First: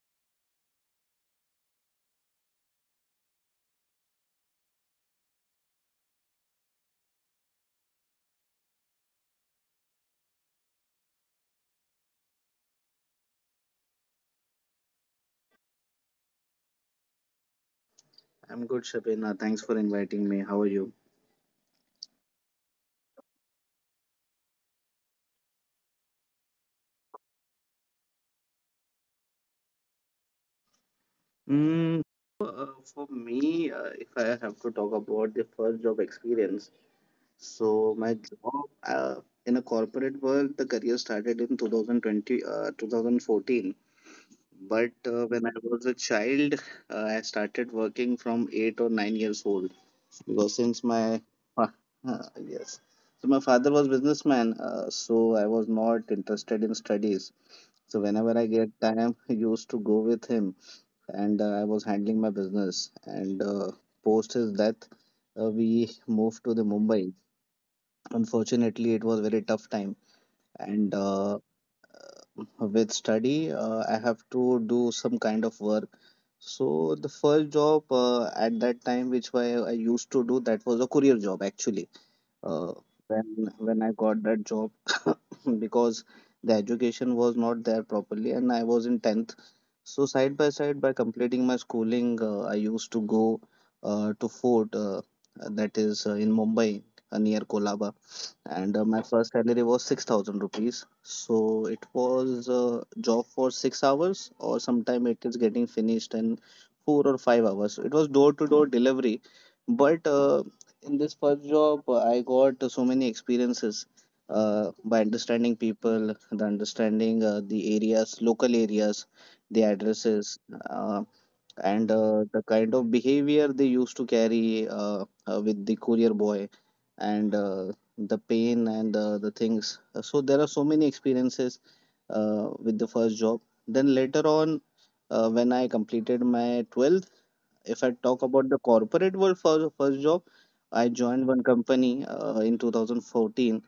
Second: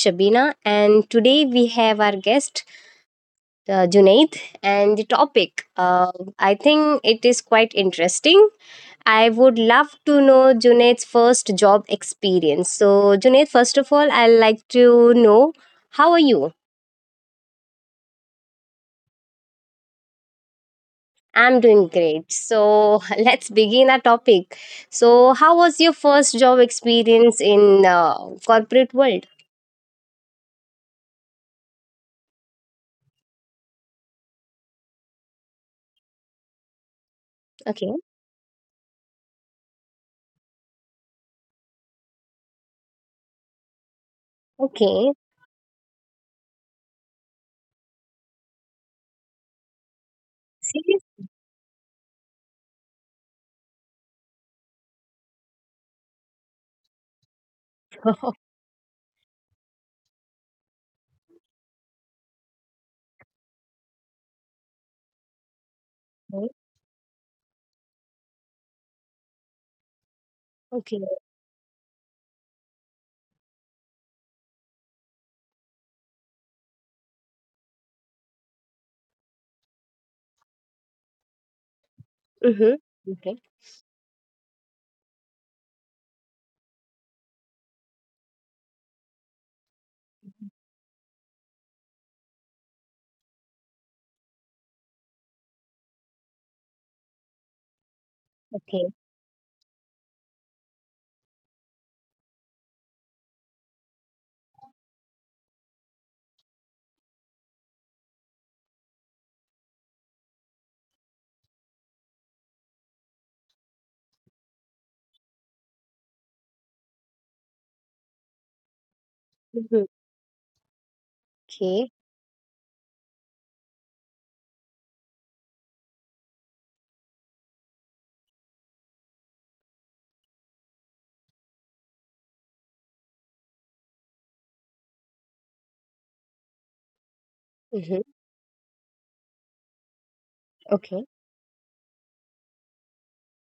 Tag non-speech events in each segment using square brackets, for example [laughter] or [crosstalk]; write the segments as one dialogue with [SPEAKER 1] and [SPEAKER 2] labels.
[SPEAKER 1] Shabina, and today we have our guest, Junaid, and the topic. I think it is quite interesting. I would love to know Junaid's first job experience. So, Junaid, first of all, I'd like to know how are you?
[SPEAKER 2] I'm good, Shabina. Thanks for inviting me. How are you?
[SPEAKER 1] I'm doing great. So, [laughs] let's begin our topic. So, how was your first job experience in corporate world?
[SPEAKER 2] Mm, so, uh, for me, if I have to talk about the first job experience,
[SPEAKER 1] Okay.
[SPEAKER 2] so my job in a corporate world, the career started in 2020, 2014. But
[SPEAKER 1] Okay.
[SPEAKER 2] when I was a child, I started working from 8 or 9 years old because since
[SPEAKER 1] Serious?
[SPEAKER 2] fa- [laughs] yes, so my father was businessman, so I was not interested in studies. So whenever I
[SPEAKER 1] [laughs]
[SPEAKER 2] get time, [laughs] I used to go with him, and I was handling my business. And post his death, we moved to
[SPEAKER 1] Okay.
[SPEAKER 2] the Mumbai. Unfortunately, it was very tough time, and
[SPEAKER 1] Okay.
[SPEAKER 2] with study, I have to do some kind of work. So the first job at that time, which I used to do, that was a courier job actually uh,
[SPEAKER 1] Mhm.
[SPEAKER 2] when
[SPEAKER 1] Okay.
[SPEAKER 2] when I got that job [coughs] because the education was not there properly and I was in 10th. So side by side by completing my schooling, I used to go to Fort that is in Mumbai near Kolaba, and my
[SPEAKER 1] Okay.
[SPEAKER 2] first salary was 6,000 rupees. So it was a job for 6 hours, or sometime it is getting finished in 4 or 5 hours. It was door to door delivery, but in this first job, I got so many experiences by understanding people, the understanding the areas, local areas, the
[SPEAKER 1] Mhm.
[SPEAKER 2] addresses, uh, and
[SPEAKER 1] Okay.
[SPEAKER 2] the kind of behavior they used to carry with the courier boy, and the pain and the things. So there are so many experiences with the first job. Then later on, when I completed my 12th, if I talk
[SPEAKER 1] Mhm.
[SPEAKER 2] about the corporate world for the first job, I joined
[SPEAKER 1] Okay.
[SPEAKER 2] one company in 2014,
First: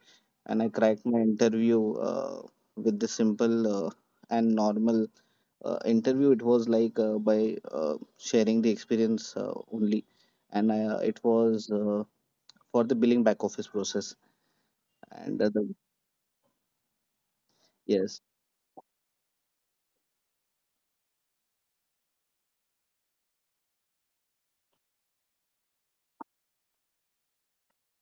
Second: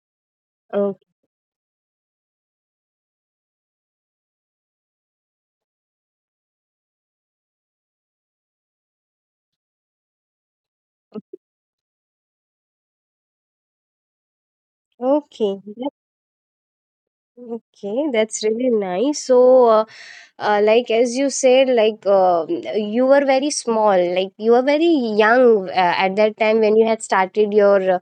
[SPEAKER 2] and I cracked
[SPEAKER 1] Okay.
[SPEAKER 2] my interview with the simple and normal interview. It was like by sharing the experience only, and it was for the billing back office process. And uh,
[SPEAKER 1] Okay.
[SPEAKER 2] the,
[SPEAKER 1] Yep. Okay.
[SPEAKER 2] yes.
[SPEAKER 1] That's really nice. So, uh, like as you said, like you were very small, like you were very young at that time when you had started your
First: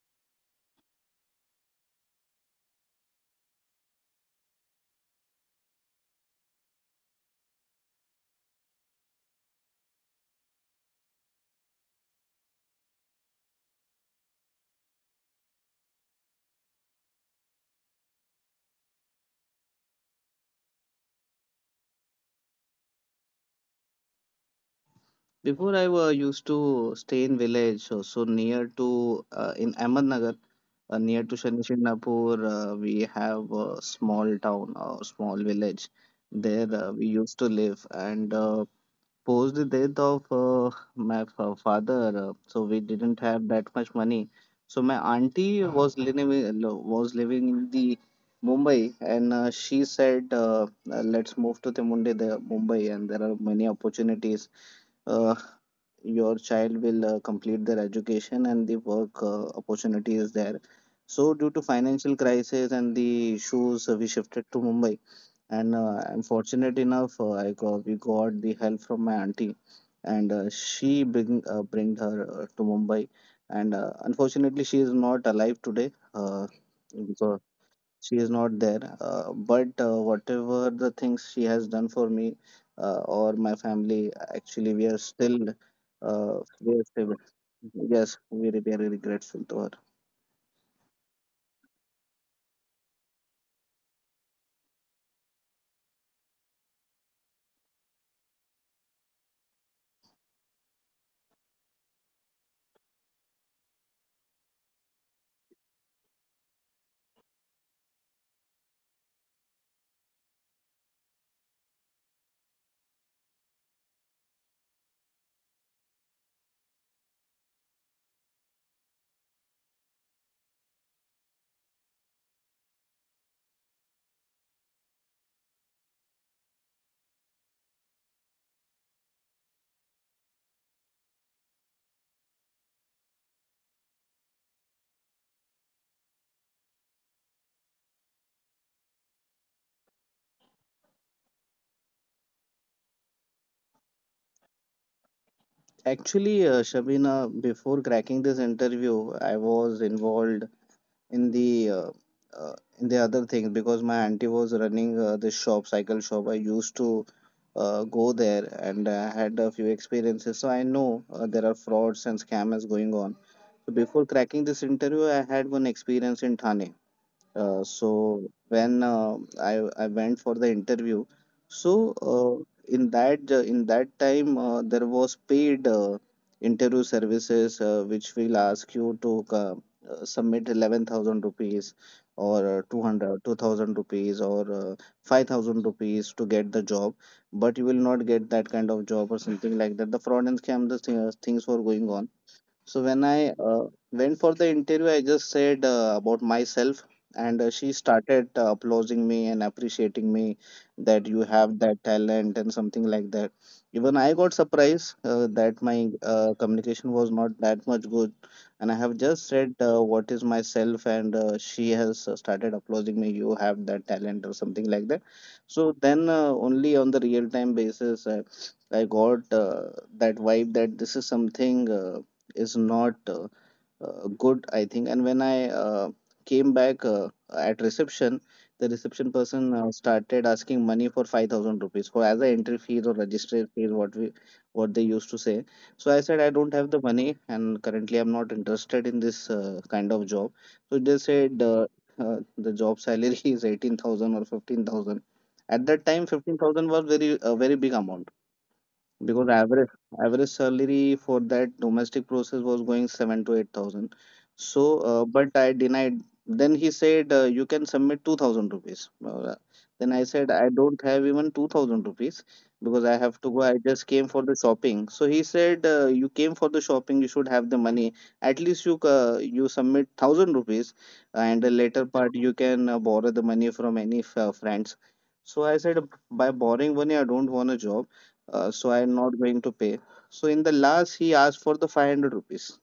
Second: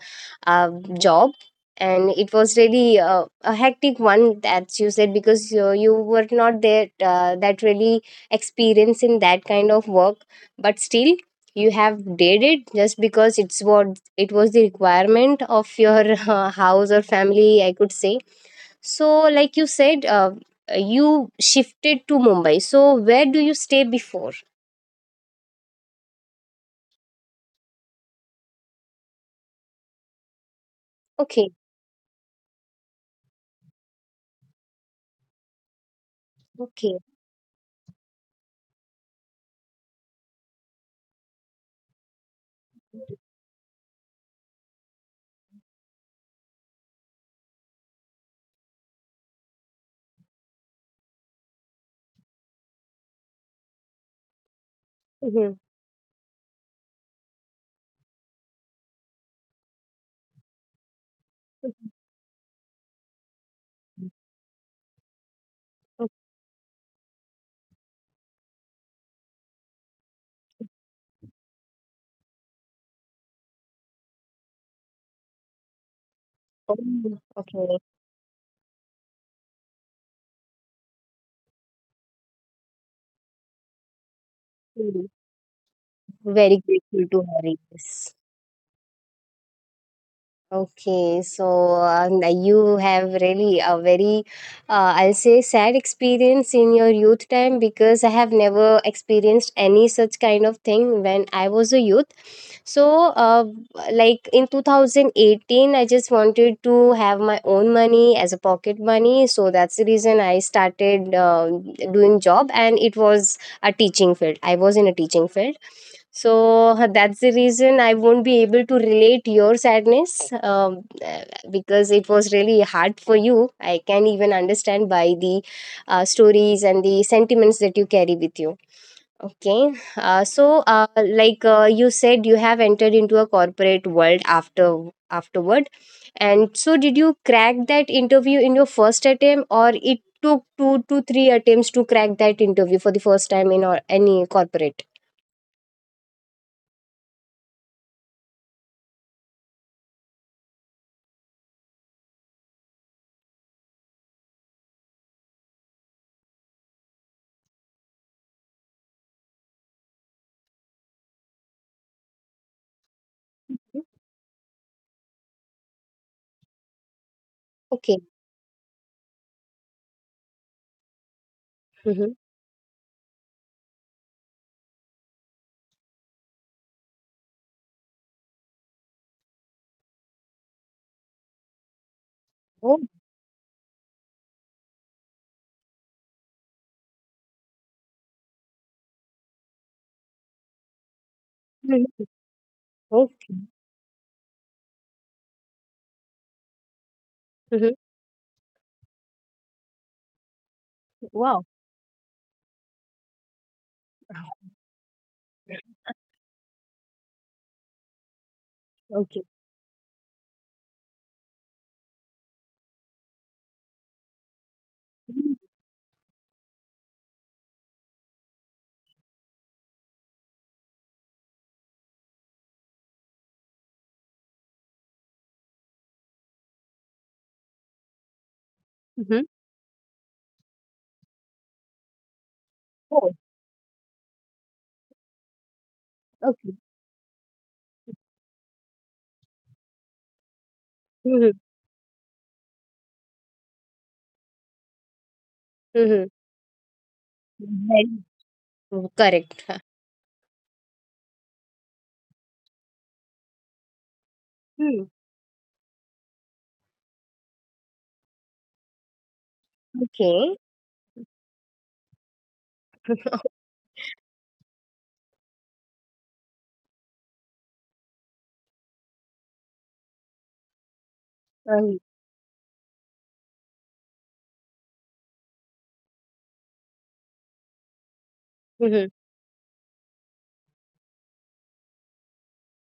[SPEAKER 1] uh, job, and it was really a hectic one, as you said, because you were not there that really experience in that kind of work, but still you have did it just because it's what it was the requirement of your [laughs] house or family, I could say. So, like you said, you shifted to Mumbai. So, where do you stay before?
[SPEAKER 2] Before I were used to stay in village, so near to in Ahmednagar, near to
[SPEAKER 1] Okay,
[SPEAKER 2] Shani Shignapur, we have a small town or small village. There
[SPEAKER 1] okay.
[SPEAKER 2] we used to live, and post the death of my father, so we didn't have that much money. So my auntie was living in the Mumbai, and she said, "Let's move to the Munde, the Mumbai, and there are many opportunities. uh,
[SPEAKER 1] Mhm.
[SPEAKER 2] your child will complete their education and the work opportunity is there." So due to financial crisis and the issues, we shifted to Mumbai. And
[SPEAKER 1] Oh.
[SPEAKER 2] I'm fortunate enough, we got the help from my auntie, and she bring bring her to Mumbai. And unfortunately, she is not alive today. Because
[SPEAKER 1] Okay.
[SPEAKER 2] she is not there, but whatever the things she has done for me or my family, actually
[SPEAKER 1] Mm.
[SPEAKER 2] uh,
[SPEAKER 1] Very
[SPEAKER 2] we are
[SPEAKER 1] grateful
[SPEAKER 2] still,
[SPEAKER 1] to hear this.
[SPEAKER 2] yes, very very grateful to her.
[SPEAKER 1] Okay, so you have really a very, I'll say, sad experience in your youth time because I have never experienced any such kind of thing when I was a youth. So, like in 2018, I just wanted to have my own money as a pocket money. So that's the reason I started doing job, and it was a teaching field. I was in a teaching field. So that's the reason I won't be able to relate your sadness, because it was really hard for you. I can even understand by the stories and the sentiments that you carry with you. Okay. So, like you said, you have entered into a corporate world afterward, and so did you crack that interview in your first attempt, or it took two to three attempts to crack that interview for the first time in or any corporate?
[SPEAKER 2] Actually Shabina, before cracking this interview, I was involved in the uh, uh, in the other things, because my auntie was running this shop cycle shop. I used to go there and had a few experiences, so I know there are frauds and scams going on. So before cracking this interview, I had one experience in Thane.
[SPEAKER 1] Okay.
[SPEAKER 2] So when I went for the interview, so
[SPEAKER 1] Mm-hmm.
[SPEAKER 2] uh, in that time, there was paid interview services, which will ask you to submit 11,000 rupees or
[SPEAKER 1] Oh.
[SPEAKER 2] 200 rupees or 5,000 rupees to get the job, but you will not get that kind of job or something like that. The fraud and scam, the thing, things were going
[SPEAKER 1] Mm-hmm.
[SPEAKER 2] on. So when
[SPEAKER 1] Oh.
[SPEAKER 2] I went for the interview, I just said about myself, and she
[SPEAKER 1] Mm-hmm.
[SPEAKER 2] started applauding me and appreciating me that you
[SPEAKER 1] Wow.
[SPEAKER 2] have that talent and something like that. Even I got surprised that my communication was not that much good, and I have
[SPEAKER 1] Okay.
[SPEAKER 2] just said what is myself, and she has started applauding me. You have that talent or something like that. So then only on the real time basis. I got that vibe that this is something is not good, I think. And when I came back at reception, the reception
[SPEAKER 1] Mm-hmm.
[SPEAKER 2] person started asking money for 5,000 rupees for as a entry fees or
[SPEAKER 1] Oh.
[SPEAKER 2] registry fees, what they used to say. So I said I don't
[SPEAKER 1] Okay.
[SPEAKER 2] have the money, and currently I'm not interested in this kind of job. So they
[SPEAKER 1] Mm-hmm.
[SPEAKER 2] said, the job salary [laughs] is 18,000 or 15,000. At that
[SPEAKER 1] Mm-hmm.
[SPEAKER 2] time, 15,000 was very a very big amount, because
[SPEAKER 1] Correct.
[SPEAKER 2] average salary for that domestic process was going 7 to 8 thousand. So,
[SPEAKER 1] Hmm.
[SPEAKER 2] but I denied. Then he said, you can submit 2,000 rupees. Then I said
[SPEAKER 1] Okay.
[SPEAKER 2] I don't have even 2,000 rupees, because I have to
[SPEAKER 1] [laughs]
[SPEAKER 2] go. I just came for the shopping. So he said, you came for the shopping. You should have the money. At least you you submit thousand rupees, and the
[SPEAKER 1] Um,
[SPEAKER 2] later part you can borrow the money from any friends. So I said, by borrowing money I don't want a job, so
[SPEAKER 1] mhm.
[SPEAKER 2] I'm not going to pay. So in the last, he asked for the 500 rupees.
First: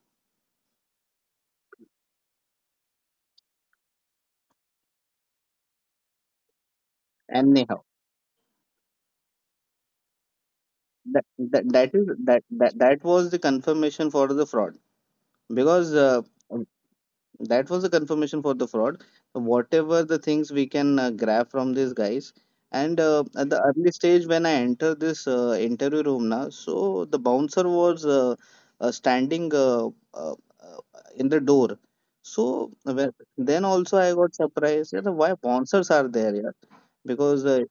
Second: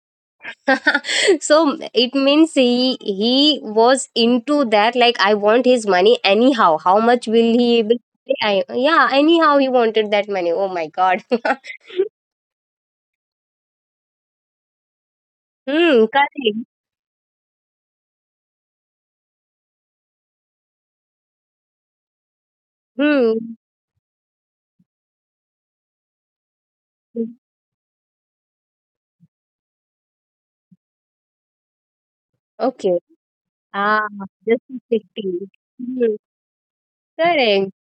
[SPEAKER 1] So it means he was into that, like, I want his money anyhow. How much will he
[SPEAKER 2] Anyhow,
[SPEAKER 1] able to pay? Yeah, anyhow he wanted that money. Oh my god.
[SPEAKER 2] that,
[SPEAKER 1] [laughs]
[SPEAKER 2] that, that is that, that that was the confirmation for the fraud, because
[SPEAKER 1] Hmm, correct.
[SPEAKER 2] that was the confirmation for the fraud, whatever the things we can grab from these guys. And
[SPEAKER 1] Hmm.
[SPEAKER 2] at the early stage, when I entered this interview room now, so the bouncer was standing uh, uh, in the door.
[SPEAKER 1] Okay.
[SPEAKER 2] Then
[SPEAKER 1] Ah,
[SPEAKER 2] also I got
[SPEAKER 1] just
[SPEAKER 2] surprised, yeah, why
[SPEAKER 1] 50.
[SPEAKER 2] bouncers
[SPEAKER 1] Hmm,
[SPEAKER 2] are there, yeah, because
[SPEAKER 1] correct.
[SPEAKER 2] uh,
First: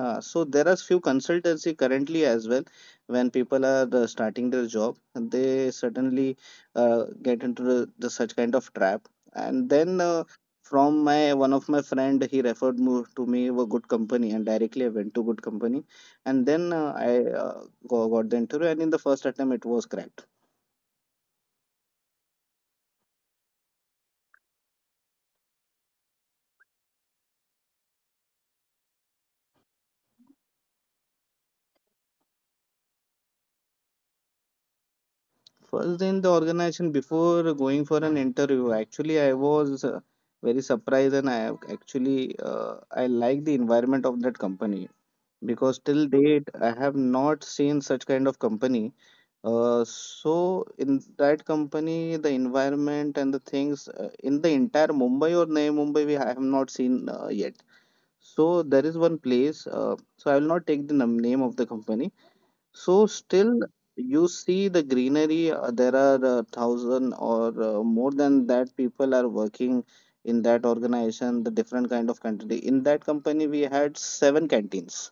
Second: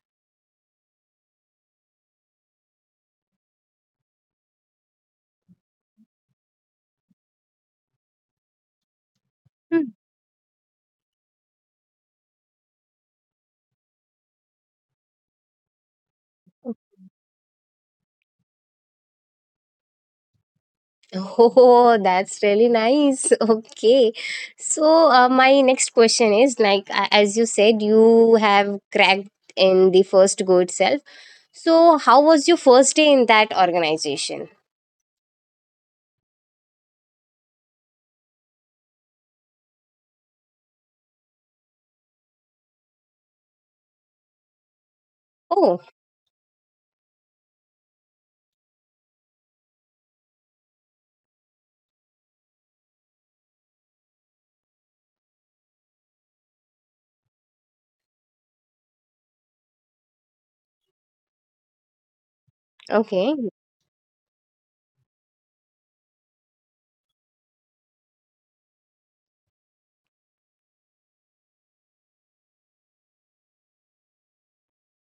[SPEAKER 2] uh, so there are few consultancy currently as well. When people are starting their job, they certainly get into the such kind of trap. And
[SPEAKER 1] Hmm.
[SPEAKER 2] then from my one of my friend, he referred me a good company, and directly I went to good company. And then I got the interview, and in the first attempt, it was cracked.
[SPEAKER 1] Oh, that's really nice. [laughs] Okay. So, my next question is like, as you said, you have cracked in the first go itself. So, how was your first day in that organization?
[SPEAKER 2] First in the organization, before going for an interview, actually I was. Very surprised, and I have actually I like the environment of that company, because
[SPEAKER 1] Oh,
[SPEAKER 2] till date I have not seen such kind of company. So in that company, the environment and the things in the entire Mumbai or Navi Mumbai, we I have not seen yet. So there is one place. So I will not take the name of the company. So
[SPEAKER 1] okay.
[SPEAKER 2] still you see the greenery. There are thousand or more than that people are working in that organization. The different kind of country. In that company, we had seven canteens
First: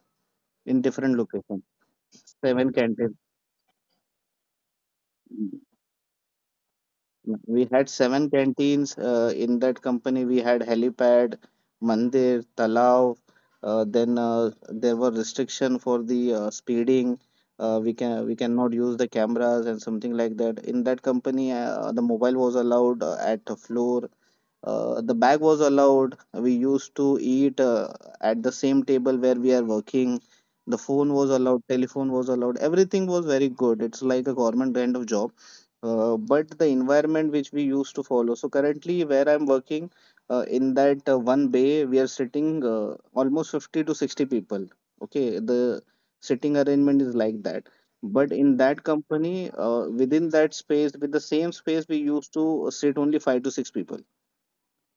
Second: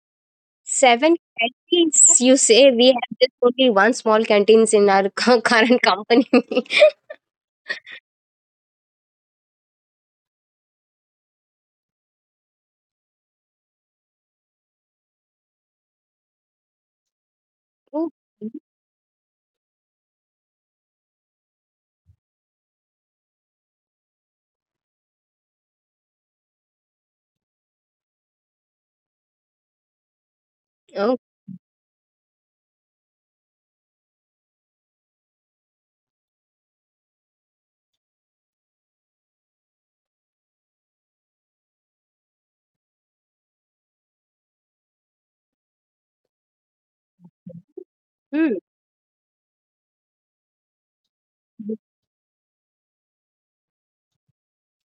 [SPEAKER 2] in
[SPEAKER 1] Seven
[SPEAKER 2] different locations.
[SPEAKER 1] canteens. You say
[SPEAKER 2] Seven
[SPEAKER 1] we have
[SPEAKER 2] canteen.
[SPEAKER 1] just only one small canteens in our [laughs] current company. [laughs]
[SPEAKER 2] We had seven canteens in that company. We had helipad, mandir, talao. Then there were restriction for the speeding. We
[SPEAKER 1] Oh.
[SPEAKER 2] can we cannot use the cameras and something like that. In that company, the mobile was allowed at the floor. The bag was allowed. We used to eat at the same table where we are working. The phone
[SPEAKER 1] Oh.
[SPEAKER 2] was allowed. Telephone was allowed. Everything was very good. It's like a government kind of job, but the environment which we used to follow. So currently, where I'm working, in that one bay, we are sitting almost 50 to 60 people. Okay, the sitting arrangement is like that. But in
[SPEAKER 1] Hmm.
[SPEAKER 2] that company, within that space, with the same space, we used to sit only five to six people.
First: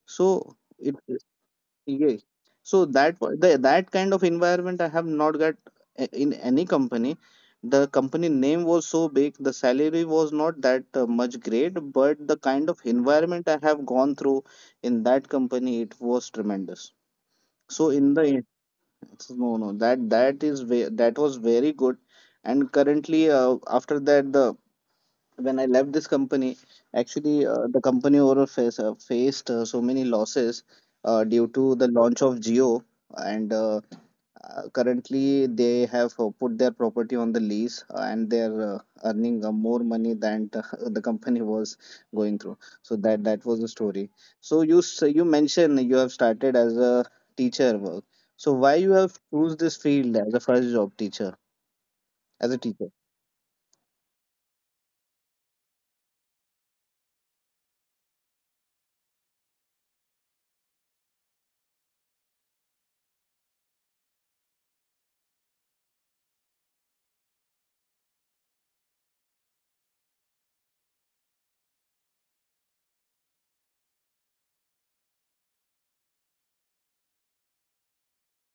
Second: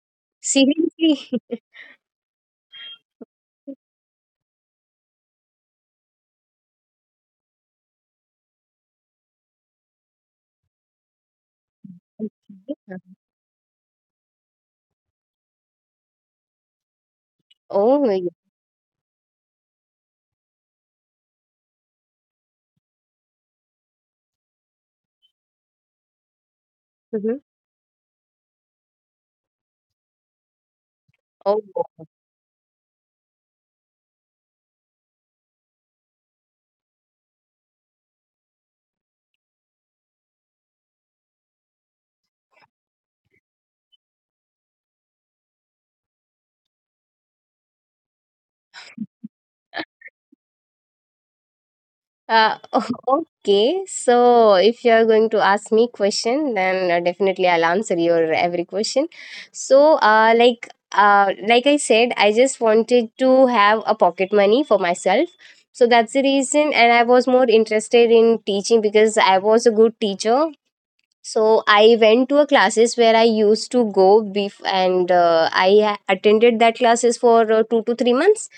[SPEAKER 2] So it.
[SPEAKER 1] Seriously?
[SPEAKER 2] Yes. So that kind of environment I have not got in any company. The company name was so big, the salary was not that much great, but the
[SPEAKER 1] [laughs]
[SPEAKER 2] kind of environment I have gone through in that company, it was tremendous. So
[SPEAKER 1] Oh,
[SPEAKER 2] in
[SPEAKER 1] yeah.
[SPEAKER 2] the no that that was very good. And currently after that the when I left this company, actually
[SPEAKER 1] Mhm.
[SPEAKER 2] the company overall faced so many losses due
[SPEAKER 1] Oh.
[SPEAKER 2] to the launch of Geo, and currently they have put their property on the lease, and they're earning more money than [laughs] the company was going through. So that was the story. So you mentioned you have started as a teacher work. So why you have choose this field as a first job teacher as a
[SPEAKER 1] Uh,
[SPEAKER 2] teacher?
[SPEAKER 1] [laughs] okay, so if you are going to ask me question, then definitely I'll answer your every question. So, like I said, I just wanted to have a pocket money for myself. So that's the reason, and I was more interested in teaching because I was a good teacher, so I went to a classes where I used to go and I attended that classes for 2 to 3 months.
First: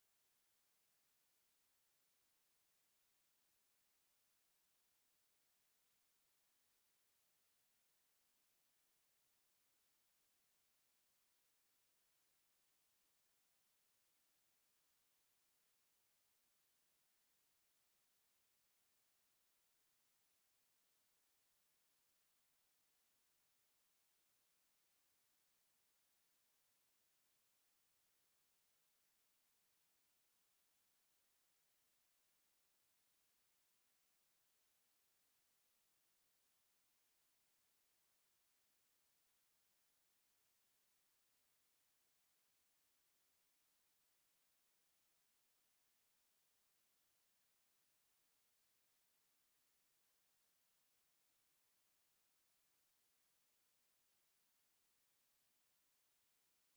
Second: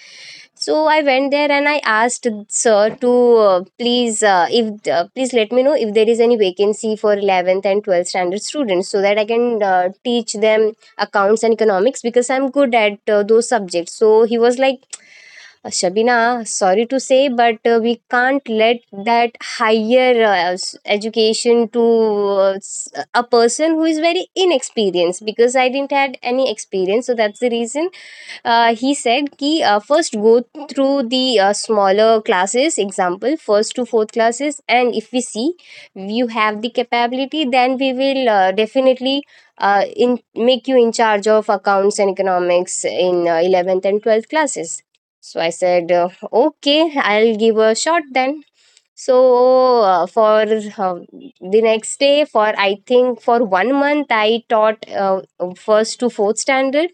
[SPEAKER 1] So I went there and I asked sir to please if please let me know if there is any vacancy for 11th and 12th standard students so that I can teach them accounts and economics because I'm good at those subjects. So he was like, Shabina, sorry to say, but we can't let that higher education to uh, s- a person who is very inexperienced because I didn't had any experience. So that's the reason he said ki first go through the smaller classes, example first to fourth classes, and if we see you have the capability, then we will definitely in make you in charge of accounts and economics in 11th and 12th classes. So I said, okay, I'll give a shot then. So for the next day, for, I think, for one month, I taught first to fourth standard,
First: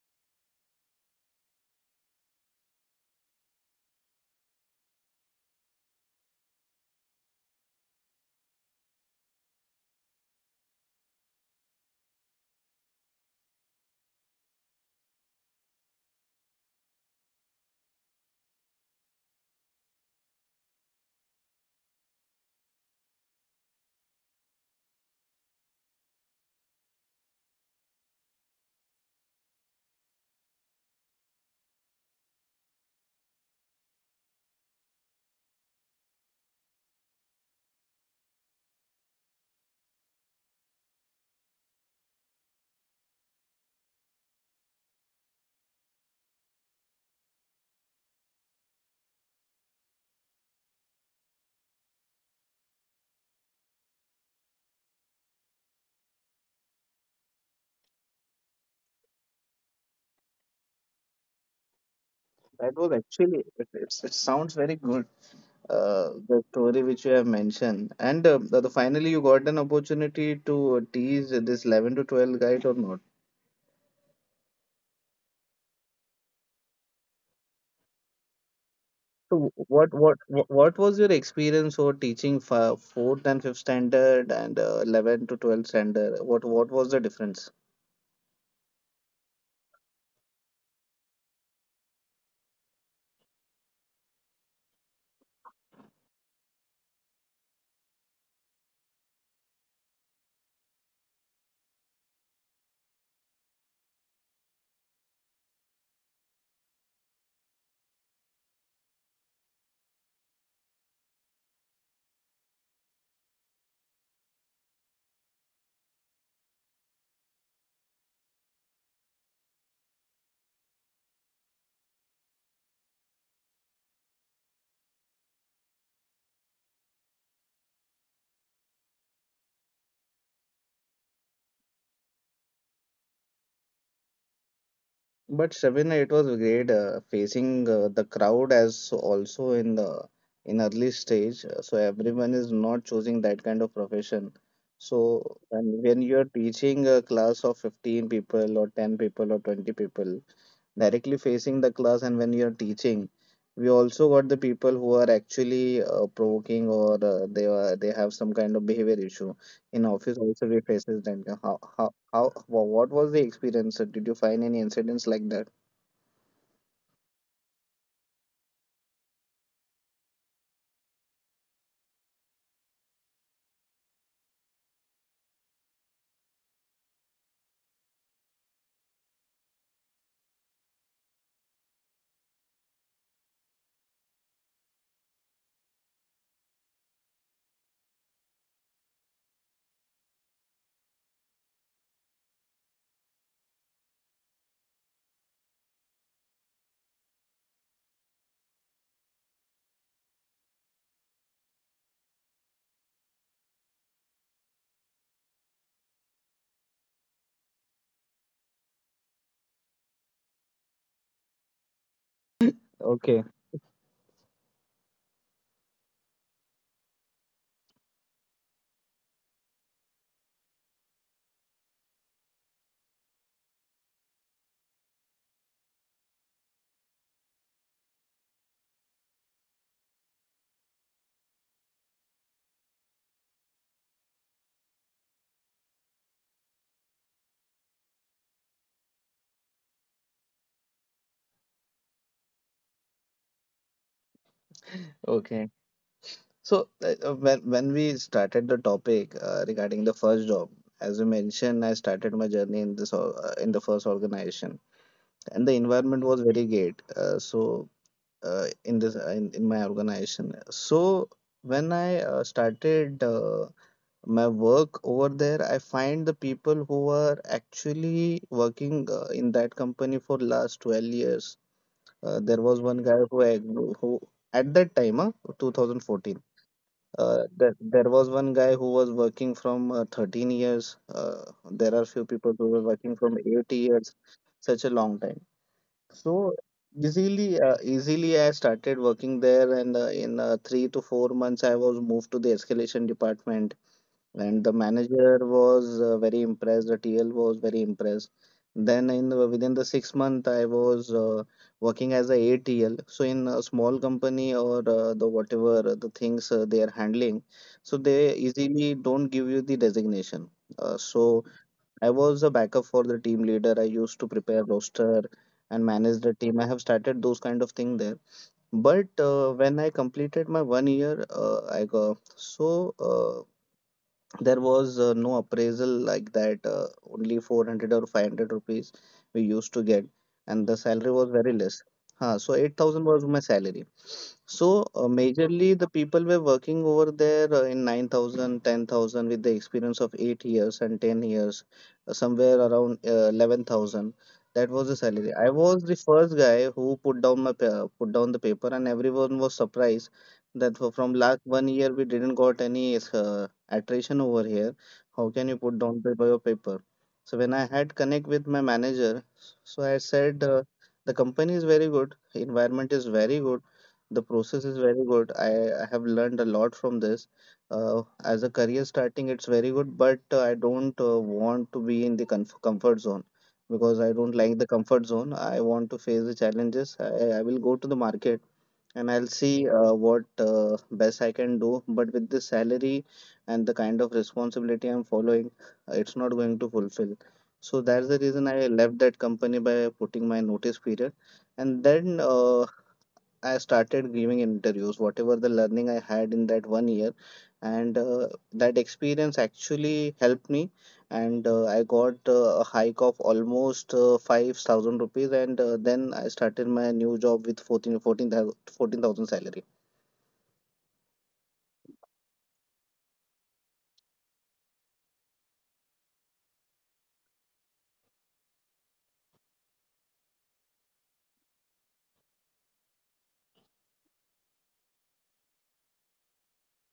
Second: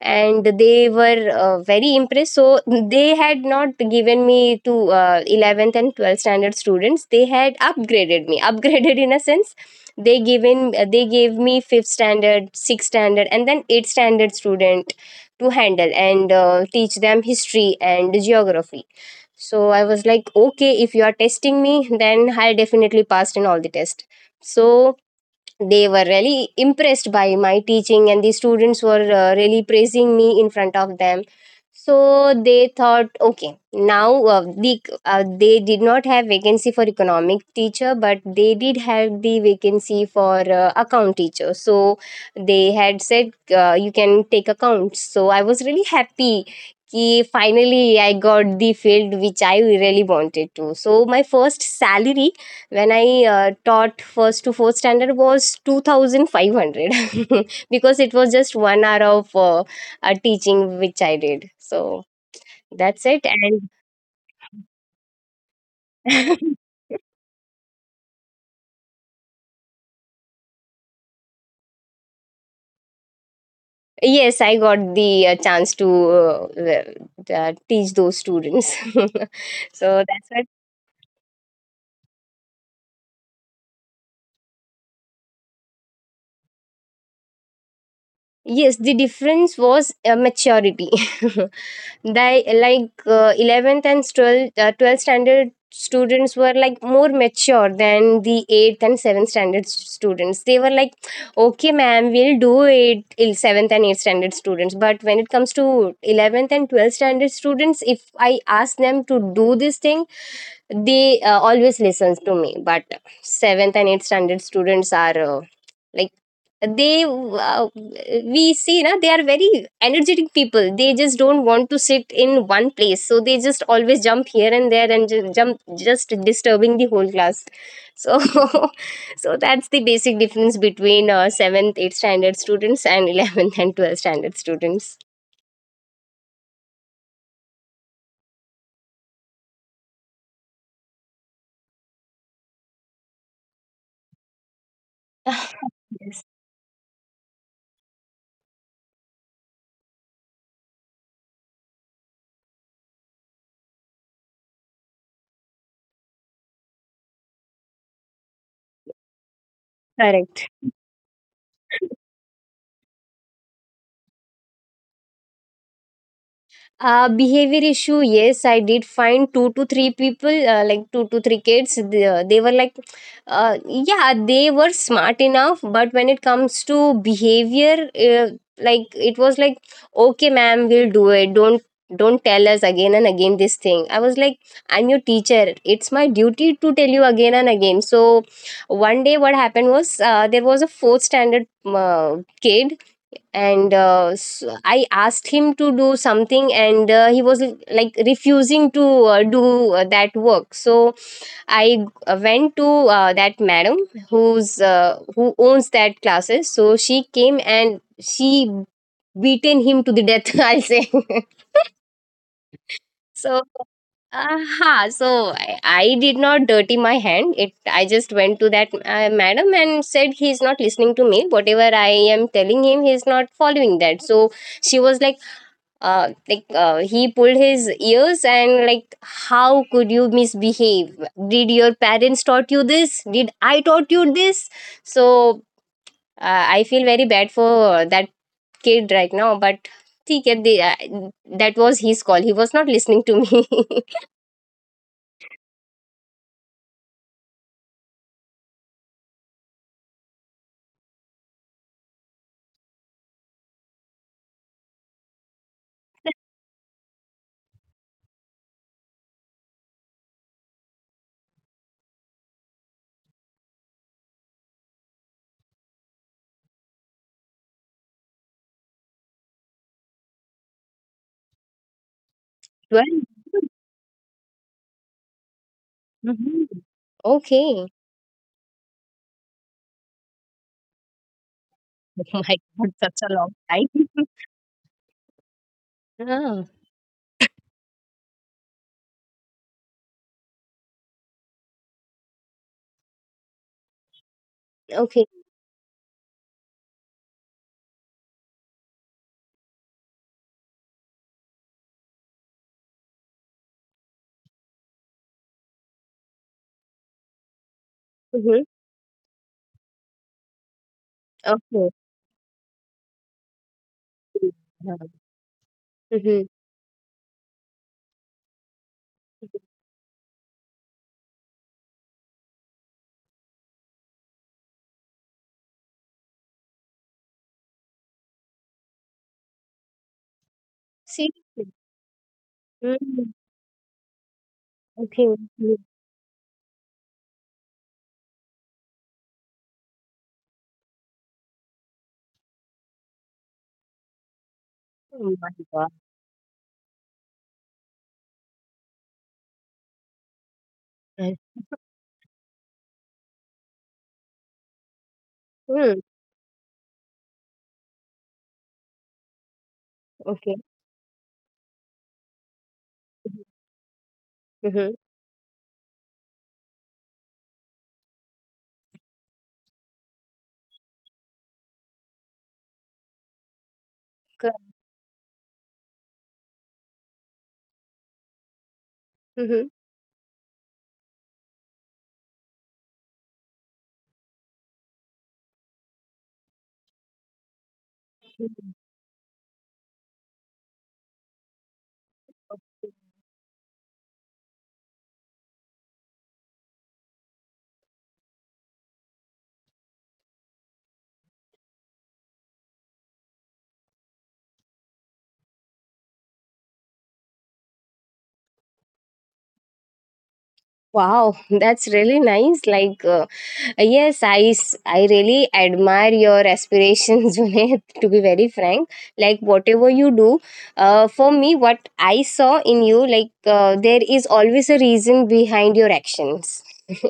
[SPEAKER 1] and they were very impressed, so they had not given me to 11th and 12th standard students. They had upgraded me [laughs] upgraded in a sense, they gave me fifth standard, sixth standard, and then eighth standard student to handle and teach them history and geography. So I was like, okay, if you are testing me, then I definitely passed in all the tests. So they were really impressed by my teaching, and the students were really praising me in front of them. So they thought, okay, now they did not have vacancy for economic teacher, but they did have the vacancy for account teacher. So they had said, you can take accounts, so I was really happy कि finally I got the field which I really wanted to. So my first salary when I taught first to fourth standard was 2,500 [laughs] because it was just one hour of teaching which I did. So
[SPEAKER 2] That
[SPEAKER 1] that's
[SPEAKER 2] was
[SPEAKER 1] it. And
[SPEAKER 2] actually it sounds very good. The
[SPEAKER 1] [laughs]
[SPEAKER 2] story which you have mentioned. And finally, you got an opportunity to tease this 11 to 12 guide or not.
[SPEAKER 1] yes, I got the chance to well, teach those students.
[SPEAKER 2] So,
[SPEAKER 1] [laughs] So that's what.
[SPEAKER 2] what was your experience for teaching for fourth and fifth standard and 11 to 12 standard? What was the difference?
[SPEAKER 1] Yes, the difference was maturity. [laughs] They, like, 12th standard students were like more mature than the 8th and 7th standard students. They were like, okay, ma'am, we'll do it. 7th and 8th standard students, but when it comes to 11th and 12th standard students, if I ask them to do this thing, they always listens to me. But seventh and eighth standard students are like, they we see na they are very energetic people, they just don't want to sit in one place, so they just always jump here and there and just jump, just disturbing the whole class. So [laughs] so that's the basic difference between 7th 8th standard students and [laughs] 11th and 12th standard students.
[SPEAKER 2] But Shabina, it was great facing the crowd as also in the in early stage. So everyone is not choosing that kind of profession.
[SPEAKER 1] [laughs] Yes.
[SPEAKER 2] So when you're teaching a class of 15 people or 10 people or 20 people, directly facing the class and when you're teaching, we also got the people who are actually provoking or they have some kind of behavior issue. In office
[SPEAKER 1] Correct.
[SPEAKER 2] also we faces that how? What was the experience? Did you find any incidents like that?
[SPEAKER 1] Behavior issue, yes, I did find two to three people, like two to three kids. They were like, yeah, they were smart enough, but when it comes to behavior, like it was like, okay, ma'am, we'll do it. Don't tell us again and again this thing. I was like, I'm your teacher. It's my duty to tell you again and again. So one day, what happened was, there was a fourth standard kid, and s I asked him to do something, and he was like refusing to do that work. So I went to that madam who owns that classes, so she came and she beaten him to the death, [laughs] I'll say. [laughs] So,
[SPEAKER 2] Okay.
[SPEAKER 1] aha, so I did not dirty my hand. It I just went to that madam and said he's not listening to me. Whatever I am telling him, he's not following that. So she was like, like, he pulled his ears and, like, how could you misbehave, did your parents taught you this, did I taught you this? So I feel very bad for that kid right now, but ठीक है, that was his call, he was not listening to me. [laughs]
[SPEAKER 2] Okay. So when we started the topic regarding the first job, as you mentioned, I started my journey in this in the first organization, and the environment was very great. In this in my organization, so when I started my work over there, I find the people who are actually working in that company for last 12 years. There was one
[SPEAKER 1] 12.
[SPEAKER 2] guy who at that time, 2014.
[SPEAKER 1] Mhm.
[SPEAKER 2] Uh,
[SPEAKER 1] Okay.
[SPEAKER 2] there, there was one guy who was working from 13 years. There are
[SPEAKER 1] [laughs] Oh
[SPEAKER 2] few
[SPEAKER 1] my
[SPEAKER 2] people who
[SPEAKER 1] god,
[SPEAKER 2] were
[SPEAKER 1] such a
[SPEAKER 2] working
[SPEAKER 1] long
[SPEAKER 2] from
[SPEAKER 1] time.
[SPEAKER 2] 8 years,
[SPEAKER 1] [laughs]
[SPEAKER 2] such a long time.
[SPEAKER 1] Ah,
[SPEAKER 2] So easily, easily I started working there, and in 3 to 4 months, I was moved to the escalation department, and the
[SPEAKER 1] okay.
[SPEAKER 2] manager was very impressed. The tl was very impressed. Then within the 6 month, I was working as a atl. So in a small company or the whatever the things they are handling, so they
[SPEAKER 1] Mm-hmm.
[SPEAKER 2] easily don't give you the designation. So
[SPEAKER 1] Okay.
[SPEAKER 2] I was a backup for the team leader. I used to prepare
[SPEAKER 1] [laughs]
[SPEAKER 2] roster and manage
[SPEAKER 1] Mm-hmm.
[SPEAKER 2] the team. I have started those kind of thing there. But when I completed my one year, I got so uh, there was no appraisal like that. Only 400 or 500 rupees we used to get, and the salary was
[SPEAKER 1] Seriously?
[SPEAKER 2] very less. So 8,000
[SPEAKER 1] Mm,
[SPEAKER 2] was my salary. So
[SPEAKER 1] okay. Mm.
[SPEAKER 2] majorly the people were working over there in 9,000, 10,000 with the experience of 8 years and 10 years, somewhere around 11,000. That was the
[SPEAKER 1] Oh
[SPEAKER 2] salary.
[SPEAKER 1] my
[SPEAKER 2] I
[SPEAKER 1] God.
[SPEAKER 2] was the first guy who put down the paper, and everyone was surprised that for, from
[SPEAKER 1] Right.
[SPEAKER 2] last one year, we didn't got any uh, attrition over here. How can you put
[SPEAKER 1] Hmm.
[SPEAKER 2] down paper your paper? So when I had connect with my manager, so I
[SPEAKER 1] Okay.
[SPEAKER 2] said the company is very good, environment is
[SPEAKER 1] Mm-hmm.
[SPEAKER 2] very good, the process is very good. I have learned a lot from this. As a career starting, it's very good, but I don't want to be in the comfort zone because I don't like the comfort zone. I want to face the challenges. I will go to the market and I'll
[SPEAKER 1] Mm-hmm.
[SPEAKER 2] see what best I can do. But with the salary and the kind of responsibility I'm following, it's not going to fulfill. So that's the reason I left that company by putting my notice period. And then I started giving interviews, whatever the learning I had in that one year, and that experience actually helped me. And I got a hike of almost 5,000 rupees, and then I started my new job with fourteen thousand salary.
[SPEAKER 1] Wow, [laughs] that's really nice. Like, yes, I really admire your aspirations, [laughs] Junaid, to be very frank. Like, whatever you do, for me, what I saw in you, like, there is always a reason behind your actions. [laughs]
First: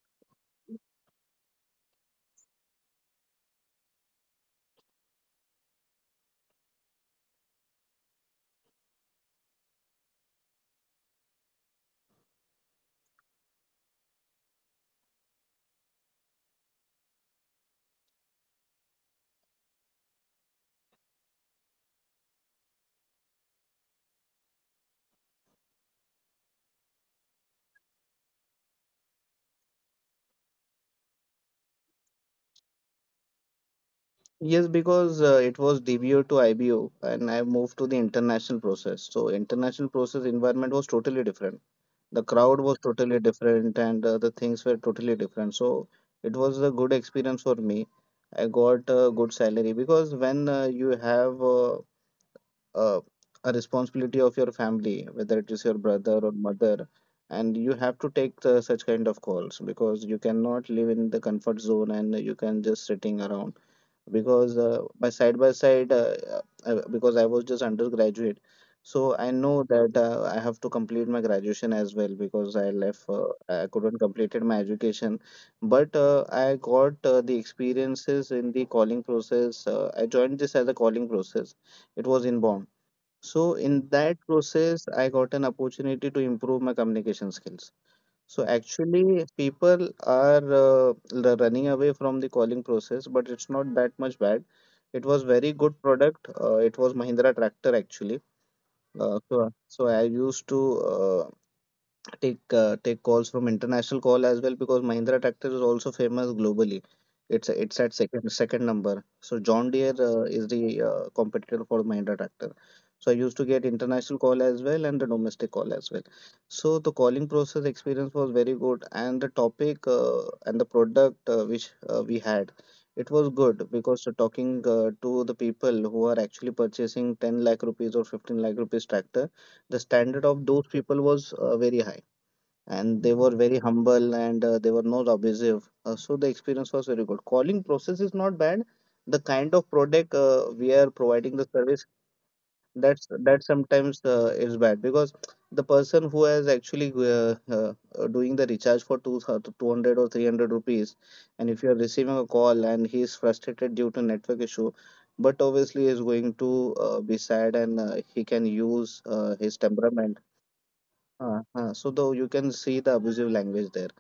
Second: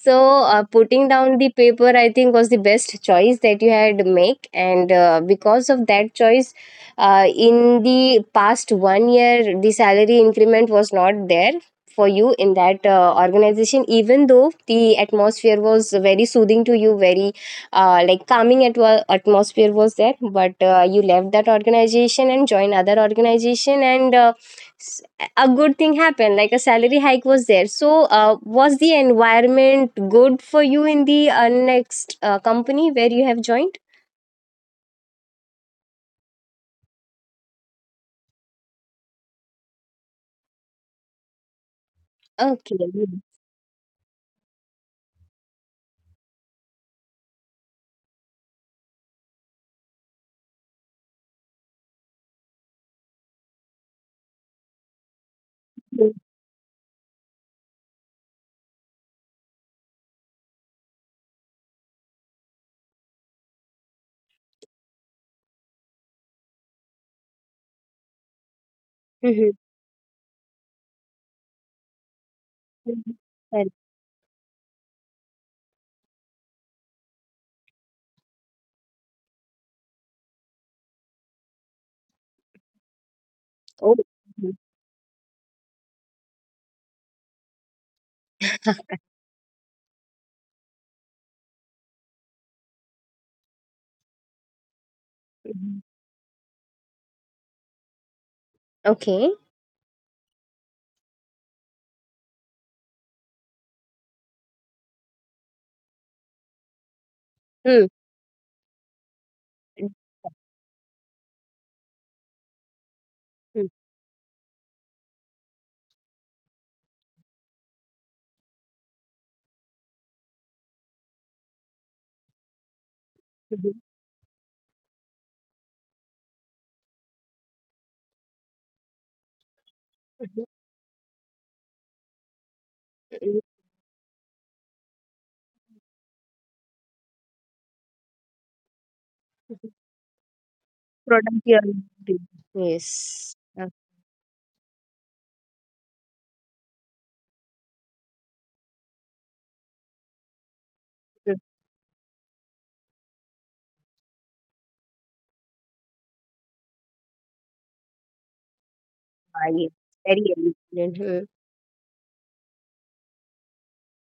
[SPEAKER 1] So, putting down the paper, I think, was the best choice that you had make. And because of that choice, in the past one year, the salary increment was not there for you in that organization, even though the atmosphere was very soothing to you, very like calming at atmosphere was there. But you left that organization and joined other organization, and s- a good thing happened, like a salary hike was there. So was the environment good for you in the next company where you have joined?
[SPEAKER 2] Yes, because it was DBO to IBO, and I moved to the international process. So, international process environment was totally different. The crowd
[SPEAKER 1] Okay.
[SPEAKER 2] was totally different, and the things were totally different. So it was a good experience for me. I got a good salary because when you have uh, a responsibility of your family, whether it is your
[SPEAKER 1] Mhm.
[SPEAKER 2] brother or mother, and you have to take the, such kind of calls because you cannot live in the comfort zone and you can just sitting around. Because by side by side, because I was just undergraduate. So I
[SPEAKER 1] Mhm.
[SPEAKER 2] know that I have to complete my graduation as well, because I left
[SPEAKER 1] Well.
[SPEAKER 2] I couldn't completed my education. But I got the experiences in the calling process. I joined this as a calling process. It was inbound. So in
[SPEAKER 1] Oh,
[SPEAKER 2] that
[SPEAKER 1] mhm.
[SPEAKER 2] process I got an opportunity to improve my communication skills. So actually, people are running away from the calling process, but it's not that much bad. It was very
[SPEAKER 1] Mhm.
[SPEAKER 2] good product. It was Mahindra tractor actually. Uh,
[SPEAKER 1] Okay.
[SPEAKER 2] so so I used to take calls from international call as well, because Mahindra tractor is also famous globally. It's
[SPEAKER 1] Hmm.
[SPEAKER 2] at second number. So John
[SPEAKER 1] Mhm.
[SPEAKER 2] Deere is the competitor for Mahindra tractor. So I used to get international call as well and the domestic call as well. So the calling process experience was very good, and the topic and the product which we had, it was good
[SPEAKER 1] Mhm.
[SPEAKER 2] because talking to the people who are actually purchasing 10 lakh rupees or 15 lakh rupees tractor. The standard of those people was very high, and they were
[SPEAKER 1] Mhm.
[SPEAKER 2] very humble, and they were not abusive. So the experience was very good. Calling process is not bad. The kind of product we are providing
[SPEAKER 1] Product
[SPEAKER 2] the
[SPEAKER 1] journey.
[SPEAKER 2] service,
[SPEAKER 1] Yes.
[SPEAKER 2] that sometimes is bad because the person who has actually doing the recharge for two hundred or 300 rupees,
[SPEAKER 1] Absolutely.
[SPEAKER 2] and if you are receiving a call and he is frustrated due to network issue. But obviously, is going to be sad, and he can use his temperament.
[SPEAKER 1] Very elegant. Mhm.
[SPEAKER 2] So though you can see the abusive language there.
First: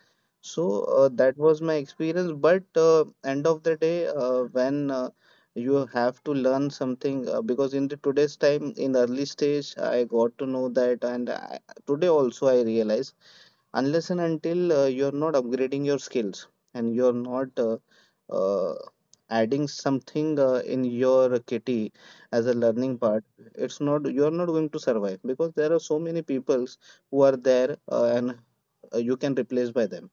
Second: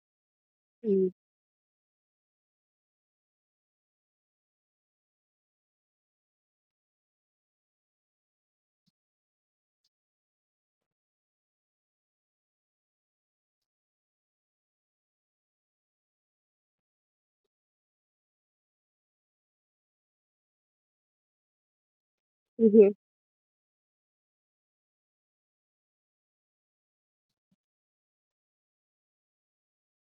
[SPEAKER 2] So
[SPEAKER 1] Mm.
[SPEAKER 2] that was my experience. But end of the day, when you have to learn something, because in the today's time, in early stage, I got to know that, and today also I realize unless and until you're not upgrading your skills, and you're not uh, adding something in your kitty as a
[SPEAKER 1] Mhm.
[SPEAKER 2] learning part, it's not you're not going to survive because there are so many peoples who are there, and you can replace by them.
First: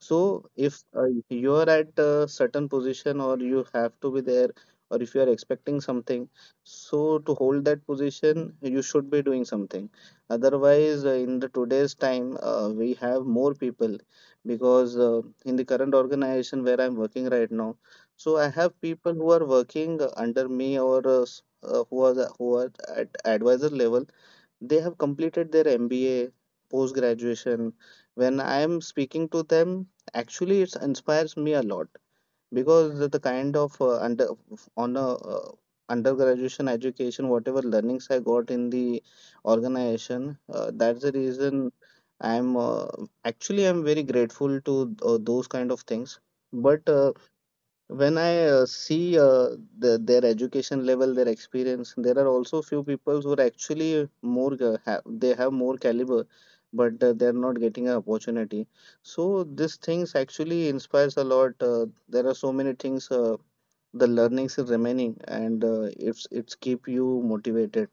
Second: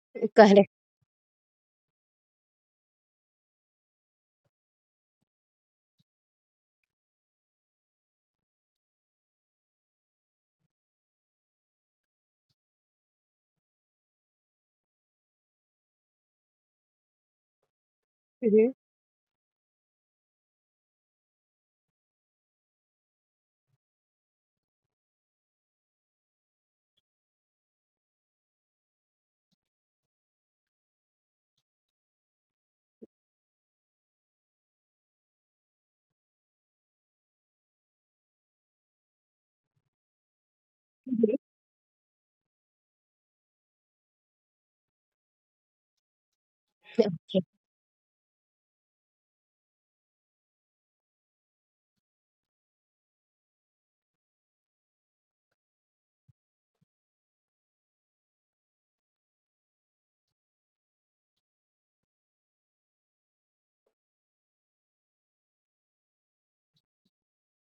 [SPEAKER 2] So
[SPEAKER 1] Correct.
[SPEAKER 2] if you're at a certain position or you have to be there, or if you are expecting something, so to hold that position, you should be doing something. Otherwise, in the today's time, we have more people, because in the current organization where I'm working right now, so I have
[SPEAKER 1] Mhm.
[SPEAKER 2] people who are working under me or who are who are at advisor level. They have completed their MBA, post graduation. When I am speaking to them, actually it inspires me a lot, because the kind of under on a undergraduation education, whatever learnings I got in the organization, that's the
[SPEAKER 1] Mhm.
[SPEAKER 2] reason I'm actually I'm very grateful to those kind of things. But
[SPEAKER 1] Okay.
[SPEAKER 2] when I see their education level, their experience, there are also few people who are actually more they have more caliber, but they're not getting an opportunity. So these things actually inspires a lot. There are so many things. The learnings is remaining, and it's keep you motivated.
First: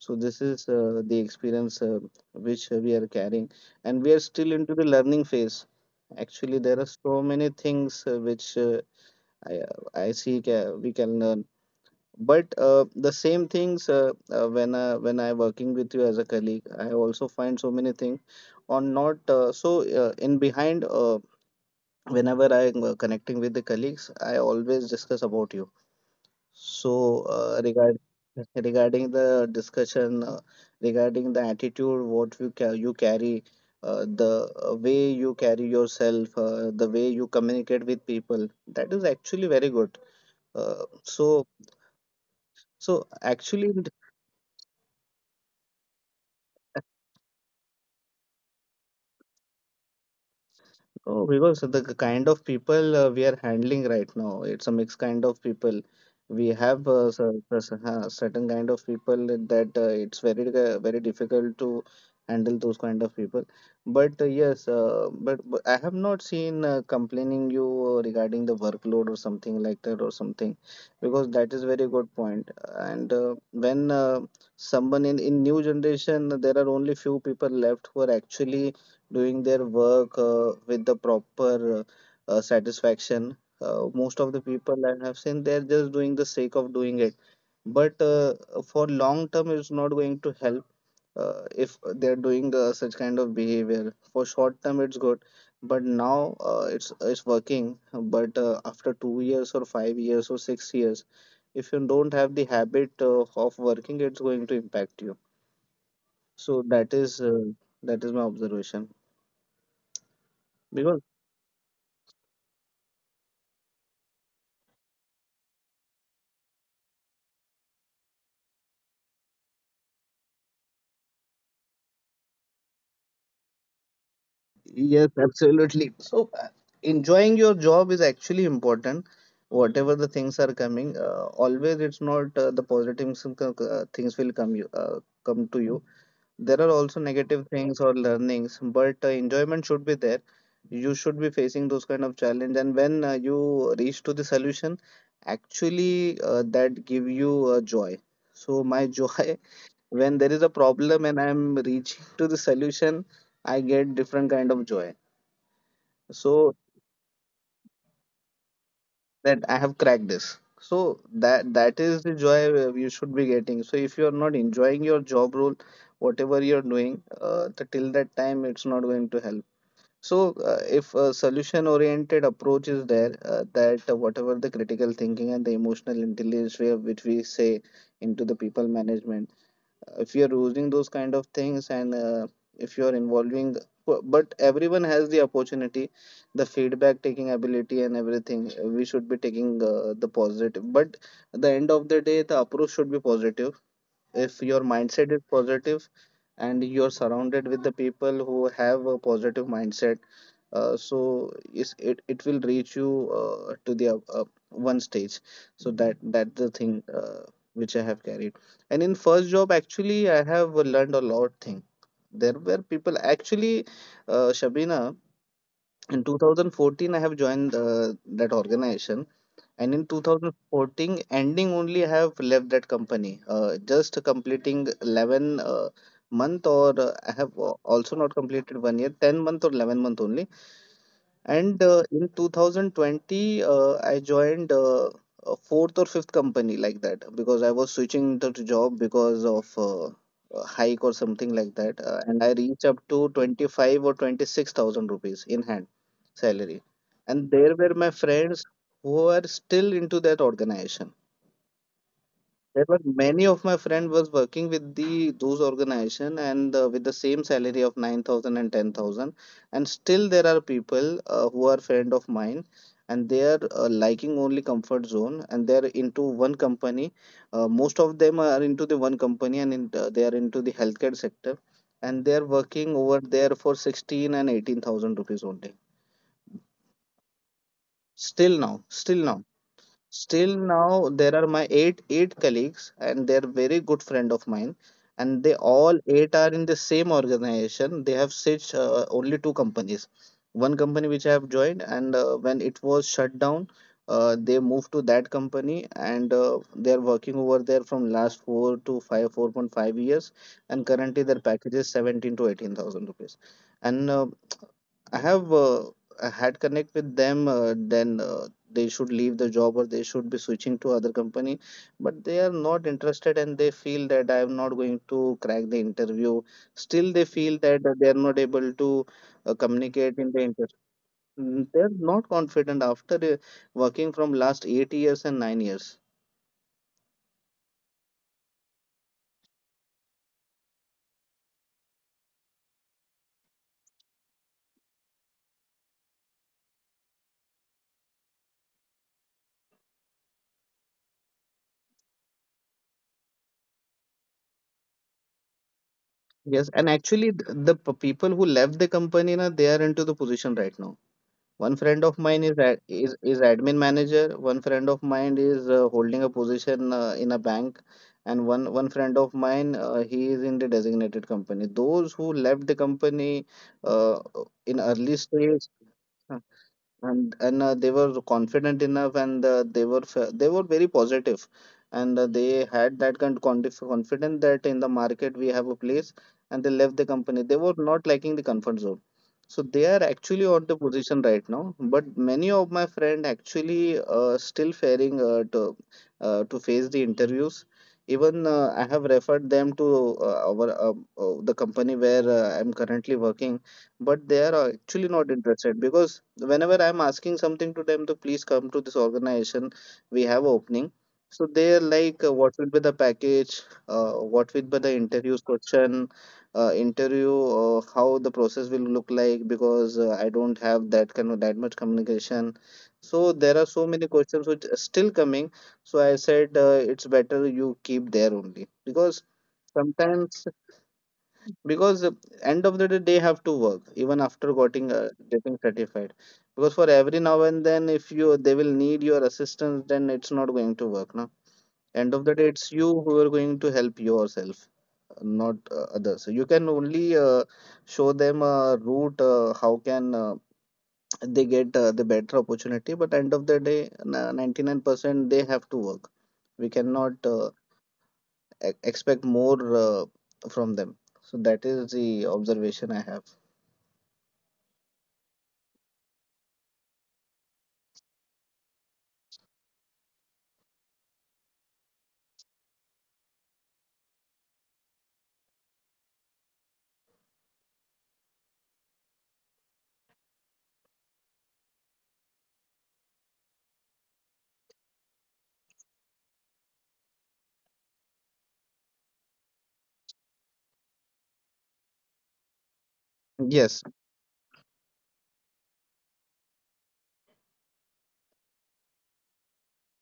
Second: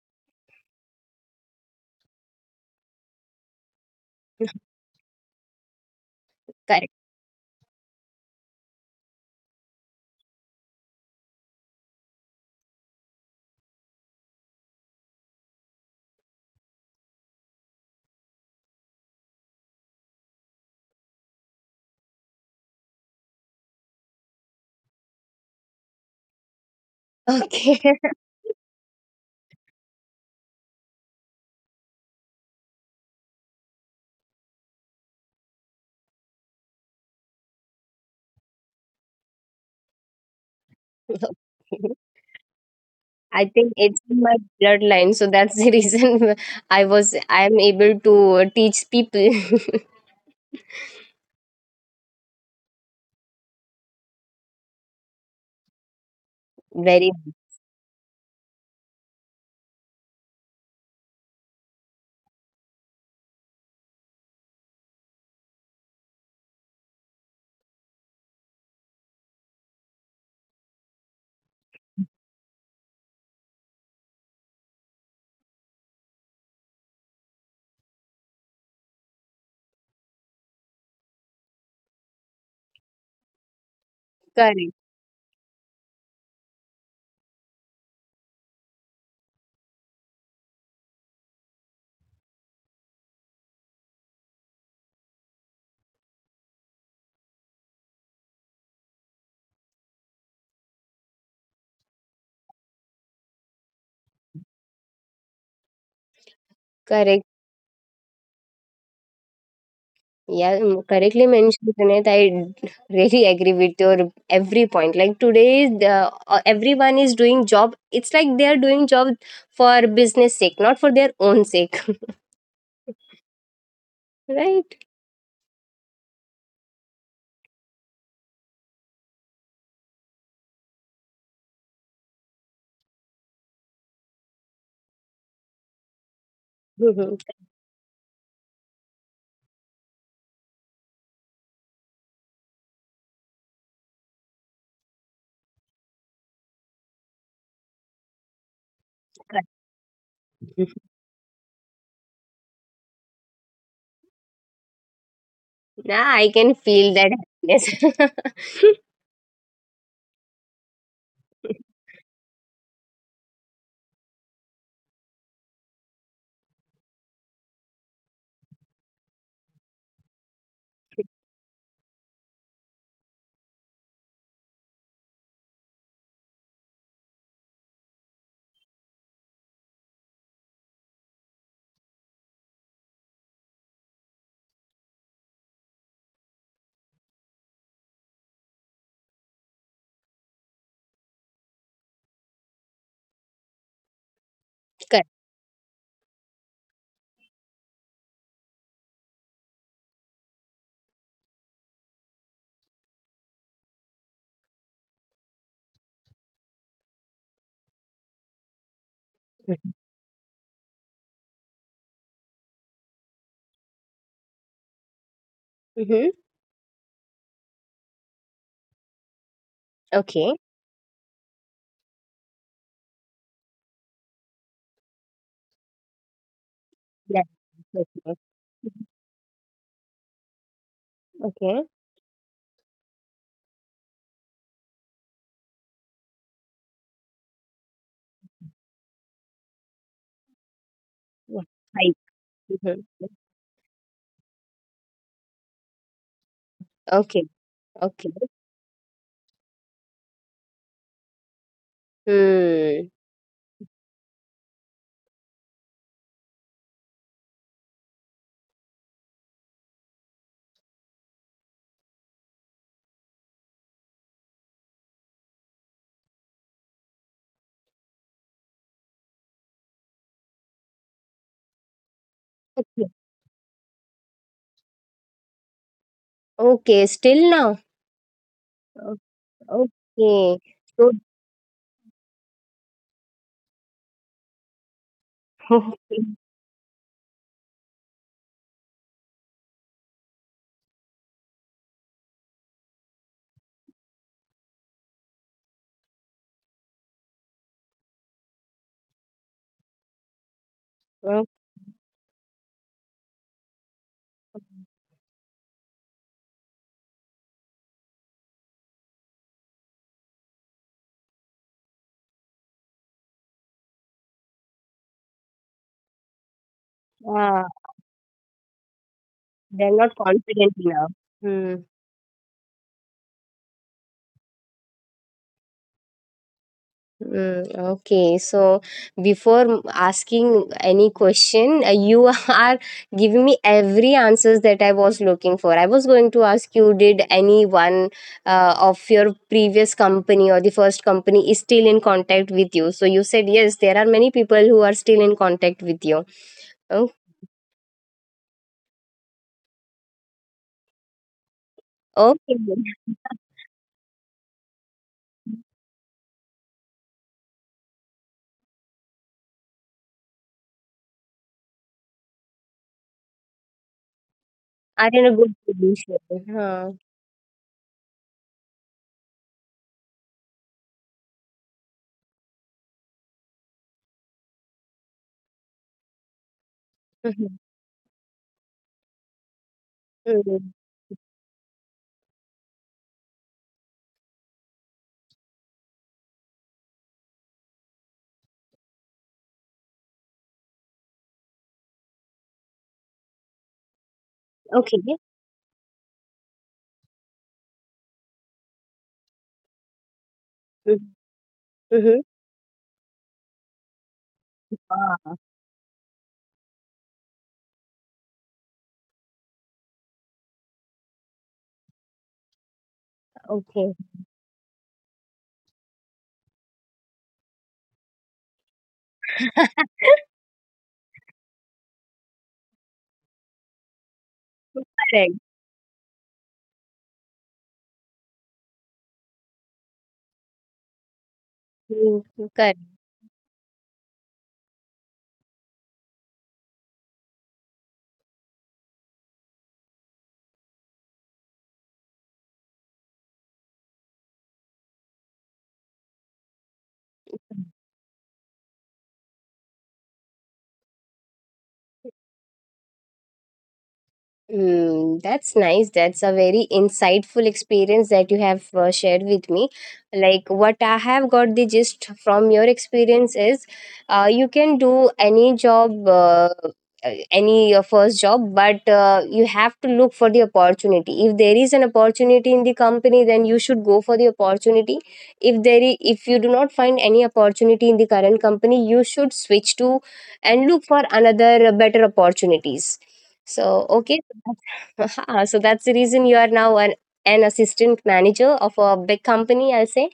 [SPEAKER 2] So this is the experience which we are carrying, and we are still into the learning phase. Actually, there are
[SPEAKER 1] Correct.
[SPEAKER 2] so many things which I I see we can learn. But the same things when I working with you as a colleague, I also find so many things on not so in behind. Whenever I am connecting with the colleagues, I always discuss about you. So uh,
[SPEAKER 1] Okay.
[SPEAKER 2] regard regarding the discussion, regarding the attitude, what you you carry, the way you carry yourself, the way you communicate with people, that is actually very good. So
[SPEAKER 1] [laughs]
[SPEAKER 2] so
[SPEAKER 1] I
[SPEAKER 2] actually
[SPEAKER 1] think
[SPEAKER 2] in
[SPEAKER 1] it's in my bloodline, so that's the reason [laughs] I am able to teach people. [laughs]
[SPEAKER 2] Oh, because the kind of people we are handling right now, it's a mixed kind of people. We have
[SPEAKER 1] Very
[SPEAKER 2] certain kind of people that it's very very difficult to handle those kind of people. But yes, but I have not seen complaining you regarding the workload or something like that or something, because that is very good point. And when someone in new generation, there are only few people left who are actually doing their work with the proper satisfaction. Most of the
[SPEAKER 1] correct.
[SPEAKER 2] people I have seen, they're just doing the sake of doing it. But for long term, it's not going to help if they're doing such kind of behavior. For short term, it's good, but now it's working. But after 2 years or 5 years or 6 years, if you don't have the habit of working, it's going to impact you. So that is
[SPEAKER 1] Correct.
[SPEAKER 2] my observation,
[SPEAKER 1] Yeah,
[SPEAKER 2] because.
[SPEAKER 1] correctly mentioned, Junaid. I really agree with your every point. Like today, everyone is doing job. It's like they are doing job for business sake, not for their own sake, [laughs] right?
[SPEAKER 2] Yes, absolutely. [laughs] So, enjoying your job is actually important. Whatever the things are coming, always it's not the positive things will come to you. There are also
[SPEAKER 1] Mhm.
[SPEAKER 2] negative things or learnings, but enjoyment should be there. You should be facing those kind of challenge, and when you reach to the solution, actually that give you joy. So my joy,
[SPEAKER 1] Correct.
[SPEAKER 2] [laughs] when there is a problem and I am reaching to the solution, I get different kind of joy,
[SPEAKER 1] Now I
[SPEAKER 2] so
[SPEAKER 1] can feel that happiness. [laughs]
[SPEAKER 2] that I have cracked this. So that is the joy you should be getting. So if you are not enjoying your job role, whatever you're doing, the, till that time, it's not going to help. So if a solution oriented approach is there, that, whatever the critical thinking and the emotional intelligence way which we say into the people management, if you're using those kind of things, and if you're involving, but everyone has the opportunity, the feedback taking ability and everything we should be taking the positive, but at the end of the day, the approach should be positive. If your mindset is
[SPEAKER 1] Correct.
[SPEAKER 2] positive and you're surrounded with the people who have a positive mindset, so is it will reach you to the up one stage. So that's the thing which I have carried. And in first job, actually, I have learned a lot thing. There were people actually, Shabina. In
[SPEAKER 1] Mm-hmm.
[SPEAKER 2] 2014, I have joined that organization. And in
[SPEAKER 1] Okay.
[SPEAKER 2] 2014 ending only, I have left that company, just completing 11 month, or I have,
[SPEAKER 1] That's
[SPEAKER 2] also not
[SPEAKER 1] okay.
[SPEAKER 2] completed one year, 10 month or 11-month only. And
[SPEAKER 1] Okay.
[SPEAKER 2] in 2020, I joined a fourth or fifth company like that, because I was switching the job because of a hike or something
[SPEAKER 1] Yeah.
[SPEAKER 2] like that.
[SPEAKER 1] Right.
[SPEAKER 2] And I reached up to
[SPEAKER 1] Mhm.
[SPEAKER 2] 25 or 26,000 rupees in hand salary. And
[SPEAKER 1] Okay.
[SPEAKER 2] there were my
[SPEAKER 1] Okay.
[SPEAKER 2] friends who are still into that organization. There were
[SPEAKER 1] Hmm.
[SPEAKER 2] many of my friend was working with the those organization, and with the same salary of 9,000 and 10,000, and still there are people who are friend of mine. And they are liking only comfort zone, and they are into one company. Most of them are into the one company, and in, they are into the healthcare sector, and they are working over there for 16 and 18,000 rupees only.
[SPEAKER 1] Okay. Still now.
[SPEAKER 2] Still now,
[SPEAKER 1] O-
[SPEAKER 2] still now, still
[SPEAKER 1] Okay.
[SPEAKER 2] now,
[SPEAKER 1] So.
[SPEAKER 2] there are my eight colleagues, and they're very good friend of mine, and they all
[SPEAKER 1] [laughs]
[SPEAKER 2] eight are in the same organization. They have such, only two companies. One company, which I have joined, and when it was shut down, they moved to that company, and they're working over there from last 4 to 5, 4.5 years, and currently, their
[SPEAKER 1] Okay.
[SPEAKER 2] package is 17 to 18,000 rupees. And I have uh, I had connect with them. Then they should leave the job, or they should be switching to other company, but they are not interested, and they feel that I am not going to crack the interview. Still, they feel
[SPEAKER 1] Ah,
[SPEAKER 2] that they are not able to
[SPEAKER 1] they're not
[SPEAKER 2] communicate in the
[SPEAKER 1] confident
[SPEAKER 2] interview.
[SPEAKER 1] enough. Mm.
[SPEAKER 2] They are not confident after working from last 8 years and 9 years.
[SPEAKER 1] Mm, okay, so before asking any question, you [laughs] are giving me every answers that I was looking for. I was going to ask you, did anyone of your previous company or the first company is still in contact with you? So you said yes, there are many people who are still in contact with you.
[SPEAKER 2] Yes, and
[SPEAKER 1] Oh,
[SPEAKER 2] actually, the people who left the company, na, they are into the position right now. One friend of mine
[SPEAKER 1] okay,
[SPEAKER 2] is ad- is admin manager. One friend of mine is holding a position in a bank, and one friend of mine, he is in the designated company. Those who left the company uh, in
[SPEAKER 1] are
[SPEAKER 2] early
[SPEAKER 1] in a good
[SPEAKER 2] stage,
[SPEAKER 1] position. Huh.
[SPEAKER 2] and they were confident enough, and they were very positive, and they had that kind of confidence that in the market we have a place, and they left the
[SPEAKER 1] Mhm.
[SPEAKER 2] company. They were not liking the comfort zone, so they are actually
[SPEAKER 1] Mm,
[SPEAKER 2] on the position right now, but many of my friend actually still faring, to face the interviews. Even I have referred them to our, the company where I'm currently working, but they are actually
[SPEAKER 1] okay.
[SPEAKER 2] not interested, because whenever I'm asking something to them to please come to this organization, we have opening. So they're
[SPEAKER 1] Mm-hmm.
[SPEAKER 2] like, what will be the package, what will be the interviews
[SPEAKER 1] [laughs]
[SPEAKER 2] question, interview how the process will look like, because I don't have that kind of that much communication. So there are so
[SPEAKER 1] Okay.
[SPEAKER 2] many questions which are still coming. So I said, it's better you keep there only, because
[SPEAKER 1] [laughs]
[SPEAKER 2] sometimes, because end of the day, they have to work even after getting uh,
[SPEAKER 1] Correct.
[SPEAKER 2] getting certified, because for every now and then, if you they will need your assistance, then it's not going to work, no. End
[SPEAKER 1] You,
[SPEAKER 2] of the
[SPEAKER 1] you
[SPEAKER 2] day, it's
[SPEAKER 1] correct.
[SPEAKER 2] you who are going to help yourself, not others. So you can only show them a route, how can they get the better opportunity, but end of the day, 99% they have to work. We cannot expect more from them, so that is the observation I have.
[SPEAKER 1] Mm, that's nice. That's a very insightful experience that you have shared with me. Like what I have got the gist from your experience is, you can do any job, any first job, but you have to look for the opportunity. If there is an opportunity in the company, then you should go for the opportunity. If there, if you do not find any opportunity in the current company, you should switch to and look for another better opportunities so
[SPEAKER 2] Yes,
[SPEAKER 1] okay, so [laughs] Ah, so that's the reason you are now an assistant manager of a big company, I'll say,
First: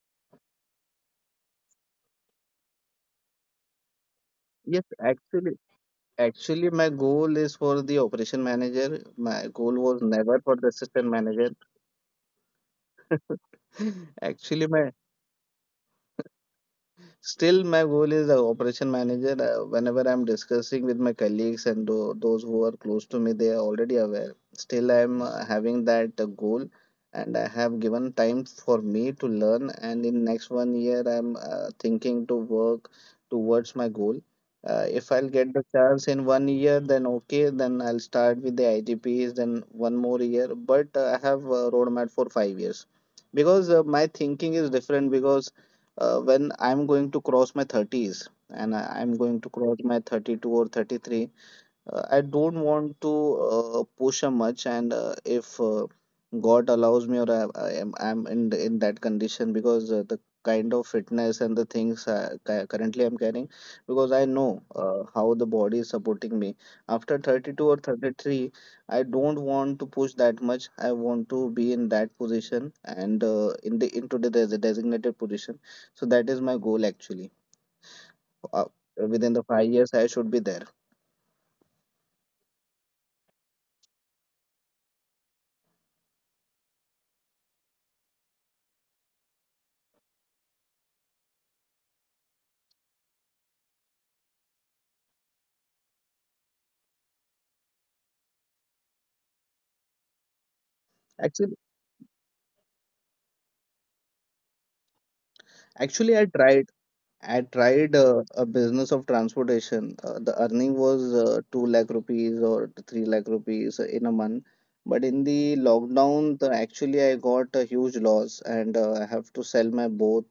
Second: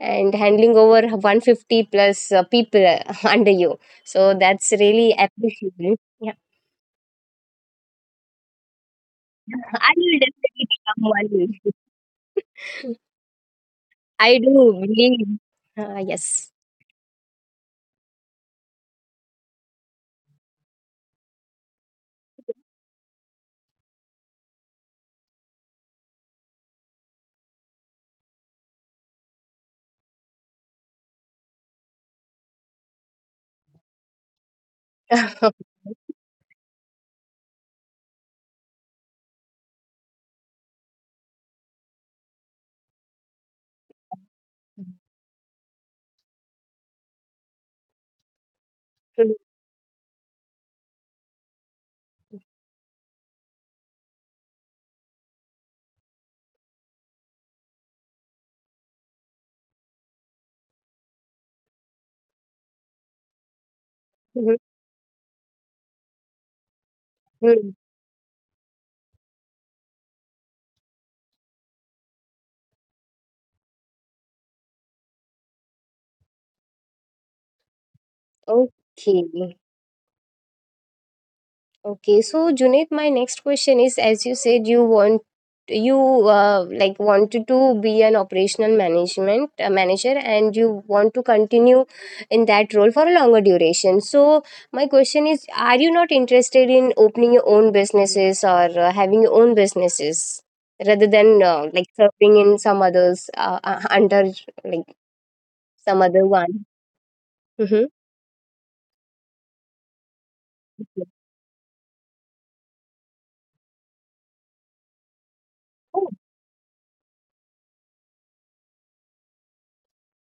[SPEAKER 1] and handling over 150 plus people [laughs] under you. So that's
[SPEAKER 2] yes,
[SPEAKER 1] really
[SPEAKER 2] actually,
[SPEAKER 1] appreciable. Yeah,
[SPEAKER 2] my goal is for the operation manager. My goal
[SPEAKER 1] [laughs] I
[SPEAKER 2] was
[SPEAKER 1] will
[SPEAKER 2] never for
[SPEAKER 1] definitely
[SPEAKER 2] the assistant manager.
[SPEAKER 1] become one.
[SPEAKER 2] [laughs]
[SPEAKER 1] I
[SPEAKER 2] Actually,
[SPEAKER 1] do
[SPEAKER 2] my
[SPEAKER 1] believe. Yes.
[SPEAKER 2] Still, my goal is the operation manager. Whenever I'm discussing with my colleagues and those who are close to me, they are already aware. Still, I'm having that goal, and I have given time for me to learn. And in next one year, I'm thinking to work towards my goal. If I'll get the chance in one year, then okay, then I'll start with the ITPs, then one more year. But I have a roadmap for 5 years, because my thinking is different, because when I'm going to cross my 30s, and I'm going to cross my 32 or 33, I don't want to push her much. And if God allows me, or I'm in in that condition, because the kind of fitness and the things, currently I'm carrying, because I know
[SPEAKER 1] [laughs]
[SPEAKER 2] how the body is supporting me. After 32 or 33, I don't want to push that much. I want to be in that position and in the into the designated position. So that is my goal, actually. Uh,
[SPEAKER 1] Okay.
[SPEAKER 2] Within the 5 years, I should be there.
[SPEAKER 1] Okay, so Junaid, my next question is as you said you want you like wanted to be an operational management manager and you want to continue in that role for a longer duration. So my question is are you not interested in opening your own businesses or having your own businesses rather than
[SPEAKER 2] Actually.
[SPEAKER 1] like serving in some others under like some
[SPEAKER 2] Actually, I
[SPEAKER 1] other one?
[SPEAKER 2] tried. I
[SPEAKER 1] Mm-hmm.
[SPEAKER 2] tried a business of transportation. The earning was 2 lakh rupees or 3 lakh rupees in a month. But in the lockdown, the, actually, I got a huge loss, and I have to sell my both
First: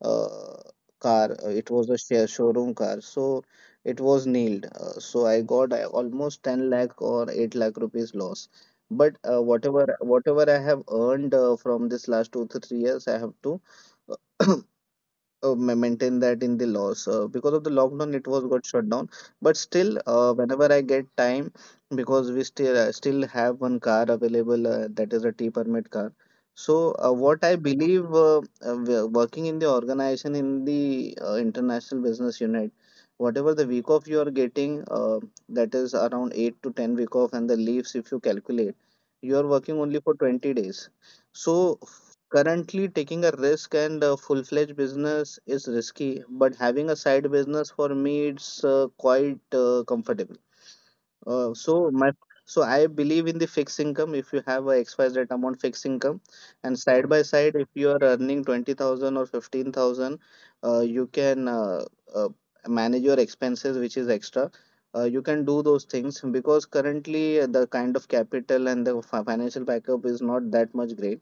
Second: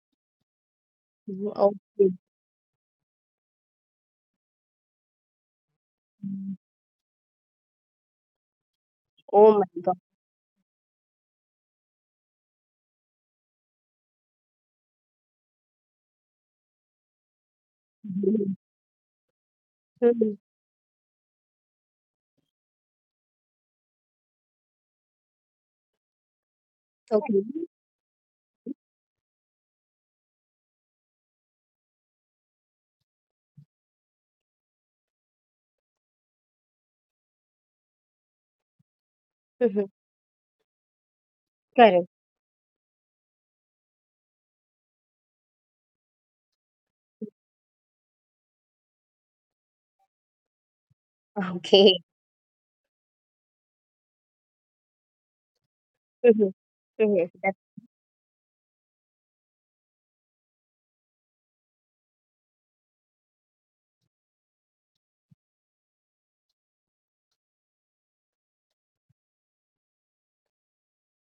[SPEAKER 2] uh, car. It
[SPEAKER 1] Oh,
[SPEAKER 2] was a
[SPEAKER 1] okay.
[SPEAKER 2] share showroom car. So it was nailed. So I got almost 10 lakh or 8 lakh rupees loss. But
[SPEAKER 1] Oh
[SPEAKER 2] whatever
[SPEAKER 1] my
[SPEAKER 2] whatever I have earned from this last 2 to 3 years, I have to [clears throat] maintain that in the loss, because of the lockdown, it was
[SPEAKER 1] God.
[SPEAKER 2] got shut down. But still
[SPEAKER 1] [laughs]
[SPEAKER 2] whenever I get time, because we still have one car available, that is a t permit car. So,
[SPEAKER 1] Okay.
[SPEAKER 2] what I believe, working in the organization in the international business unit, whatever the week off you are getting, that is around 8 to 10 week off, and the leaves, if you calculate, you are working
[SPEAKER 1] Mhm.
[SPEAKER 2] only for 20 days, so
[SPEAKER 1] Correct.
[SPEAKER 2] currently, taking a risk and a full-fledged business is risky, but having a side business for me, it's quite comfortable. Uh, so
[SPEAKER 1] Okay.
[SPEAKER 2] my so I believe in the fixed income. If you have a X Y Z amount fixed income,
[SPEAKER 1] Mhm.
[SPEAKER 2] and side by
[SPEAKER 1] Mhm. That's
[SPEAKER 2] side, if you are earning 20,000 or 15,000, you can uh, manage your expenses, which is extra. You can do those things because currently the kind of capital and the financial backup is not that much great.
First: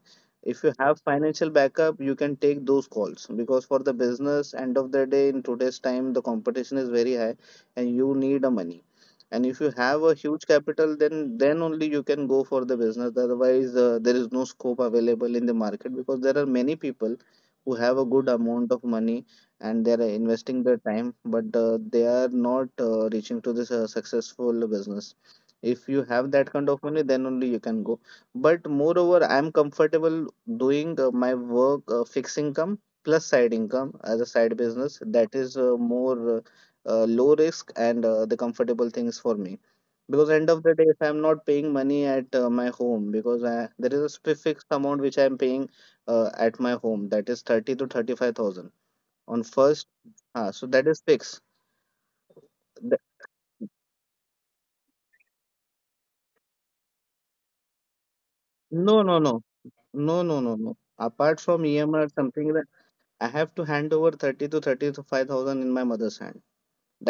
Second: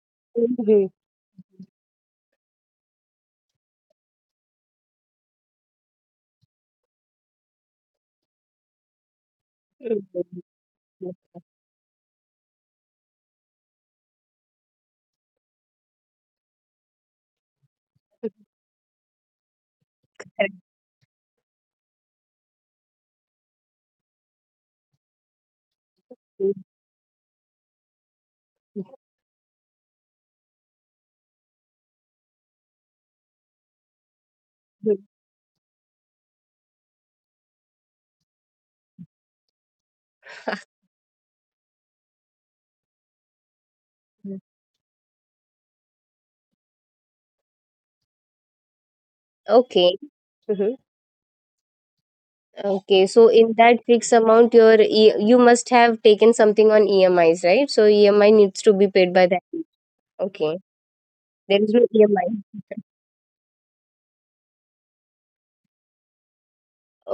[SPEAKER 2] If you
[SPEAKER 1] Mhm.
[SPEAKER 2] have financial backup, you can take those calls because for the business, end of the day, in today's time, the competition is very high, and you need a money, and if you have a
[SPEAKER 1] Mhm.
[SPEAKER 2] huge capital, then only you can go for the business. Otherwise, there is no scope available in the market because there are many people who have a good amount of money and they are
[SPEAKER 1] Correct.
[SPEAKER 2] investing their time, but they are not reaching to this successful business. If you have
[SPEAKER 1] Mhm.
[SPEAKER 2] that kind of money, then only you can go. But moreover, I am comfortable doing my work, fixed income plus side income as a side business. That is more low risk and the comfortable things for me, because end of the day, if I'm not paying money at my home, because there is a fixed amount which I'm paying at my home, that is 30 to 35,000 on first.
[SPEAKER 1] Okay.
[SPEAKER 2] So
[SPEAKER 1] Mhm.
[SPEAKER 2] that is fixed. The-
[SPEAKER 1] Okay. So in that fixed amount, your E- you must have taken something on EMIs, right? So EMI needs to be
[SPEAKER 2] no
[SPEAKER 1] paid
[SPEAKER 2] no
[SPEAKER 1] by that
[SPEAKER 2] no
[SPEAKER 1] date.
[SPEAKER 2] no, no,
[SPEAKER 1] Okay.
[SPEAKER 2] no, no apart
[SPEAKER 1] There
[SPEAKER 2] from
[SPEAKER 1] is no
[SPEAKER 2] emi or something like
[SPEAKER 1] EMI.
[SPEAKER 2] that. I have to hand over 30 to 35,000 in my mother's hand.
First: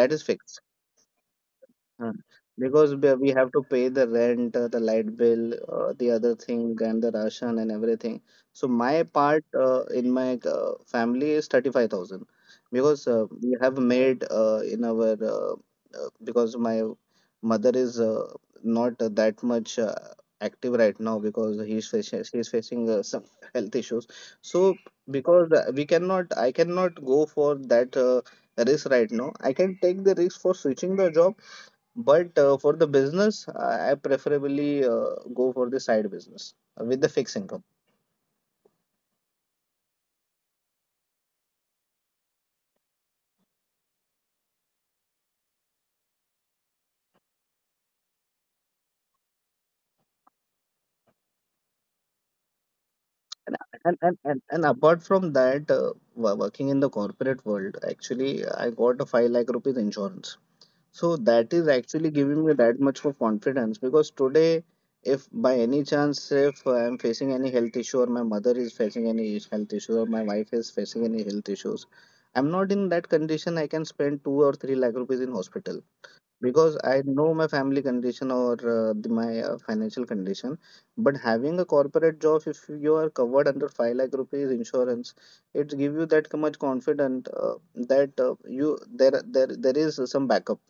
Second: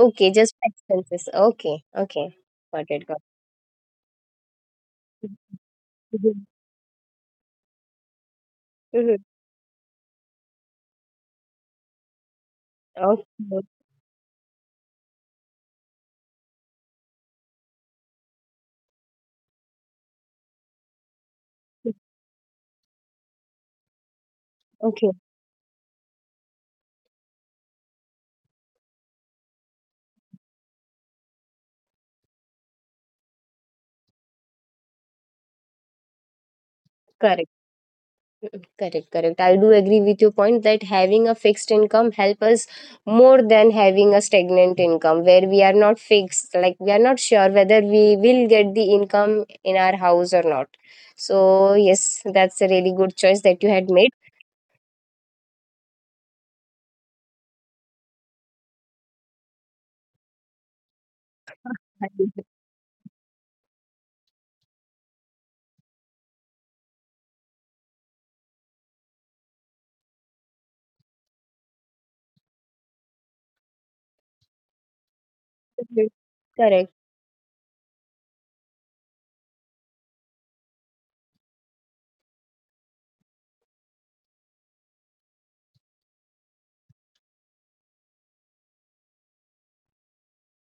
[SPEAKER 2] That is
[SPEAKER 1] Just
[SPEAKER 2] fixed.
[SPEAKER 1] expenses. Okay.
[SPEAKER 2] Mm.
[SPEAKER 1] Okay. Got
[SPEAKER 2] Because
[SPEAKER 1] it.
[SPEAKER 2] we
[SPEAKER 1] Got
[SPEAKER 2] we have to pay the rent, the light
[SPEAKER 1] it.
[SPEAKER 2] bill, the other
[SPEAKER 1] Mhm.
[SPEAKER 2] thing, and the ration and everything. So my
[SPEAKER 1] Mhm.
[SPEAKER 2] part in my family is 35,000, because
[SPEAKER 1] Okay.
[SPEAKER 2] we have made in our because my mother is not that much active right now, because he's facing some [laughs] health issues. So
[SPEAKER 1] Okay.
[SPEAKER 2] because we cannot, I cannot go for that risk right now. I can take the risk for switching the job, but for the business, I preferably go for the side business with the fixed
[SPEAKER 1] Correct.
[SPEAKER 2] income.
[SPEAKER 1] Correct, correct. I do agree with your point that having a fixed income help us more than having a stagnant income where we are not fixed, like we are not sure whether we will get the income in our house or not. So yes, that's a really good choice
[SPEAKER 2] And,
[SPEAKER 1] that you had
[SPEAKER 2] and,
[SPEAKER 1] made.
[SPEAKER 2] and, and, and apart from that, wo- working in the corporate world, actually, I got a 5 lakh rupees insurance. So that is actually giving
[SPEAKER 1] Mhm.
[SPEAKER 2] me that much of confidence, because today, if by any chance, if I'm facing any health issue, or my mother is facing health issue, or my wife is facing any health issues, I'm not in that condition I can spend 2 or 3 lakh rupees in hospital, because I
[SPEAKER 1] Correct.
[SPEAKER 2] know my family condition, or my financial condition. But having a corporate job, if you are covered under 5 lakh rupees insurance, it give you that much confident, that you there is some backup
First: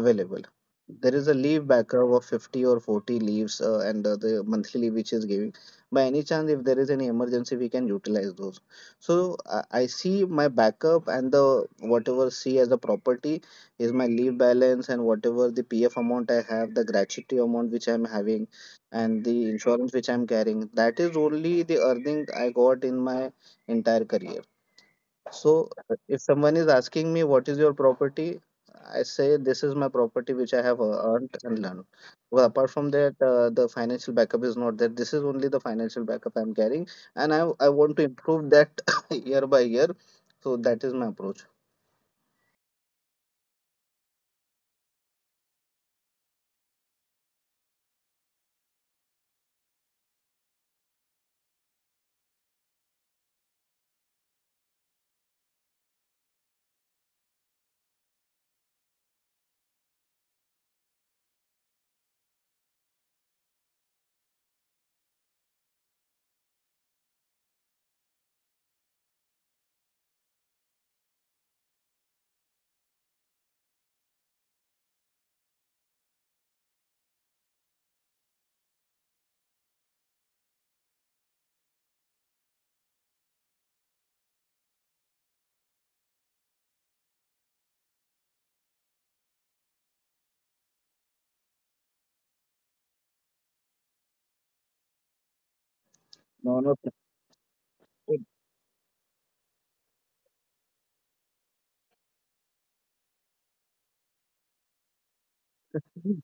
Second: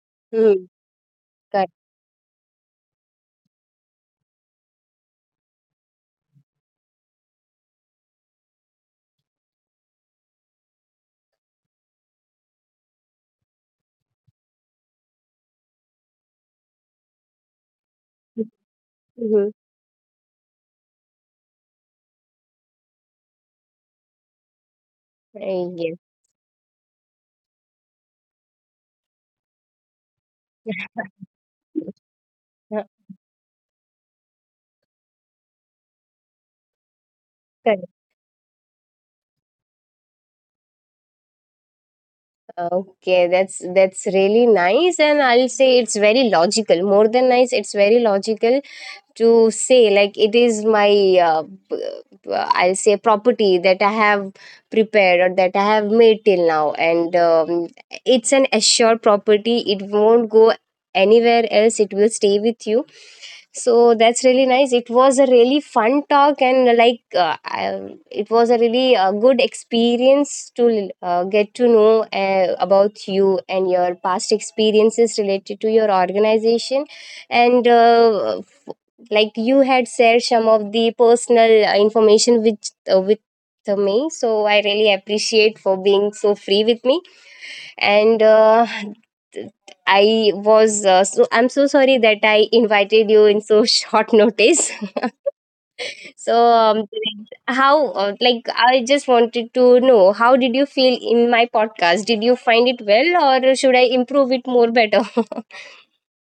[SPEAKER 2] available.
[SPEAKER 1] Hmm.
[SPEAKER 2] There is a leaf
[SPEAKER 1] Correct.
[SPEAKER 2] backer of 50 or 40 leaves, and the monthly leave which is giving. By any chance, if there is any emergency, we can utilize those. So I see my backup, and the whatever C as a property is my leave balance, and whatever the PF amount I have, the gratuity amount which I'm having, and the
[SPEAKER 1] Mhm.
[SPEAKER 2] insurance which I'm carrying. That is only the earning I got in my entire career. So
[SPEAKER 1] Uh, yes.
[SPEAKER 2] if someone is asking me what is your property, I say this is my property which I have earned and learned. Well, apart
[SPEAKER 1] Uh,
[SPEAKER 2] from that, the financial backup is not there. This is only the financial backup I'm carrying, and I
[SPEAKER 1] correct.
[SPEAKER 2] want to improve that [laughs] year by year. So that is my approach.
[SPEAKER 1] Okay, that's really nice, and I'll say it's very logical. More than nice, it's very logical to say like it is my p- I'll say property that I have prepared or that I have made till now and it's an assured property, it won't go anywhere else, it will stay with you. So that's really nice, it was a really fun talk and like it was a really good experience to get to know about you and your past experiences related to your organization and like you had shared some of the personal information with me, so I really appreciate for being so free with me and I was so I'm so sorry that I invited you in so [laughs] short notice. [laughs] So
[SPEAKER 2] No, no.
[SPEAKER 1] how
[SPEAKER 2] It
[SPEAKER 1] like I just wanted to know, how did you feel in my podcast, did you find it well or should I improve it more better?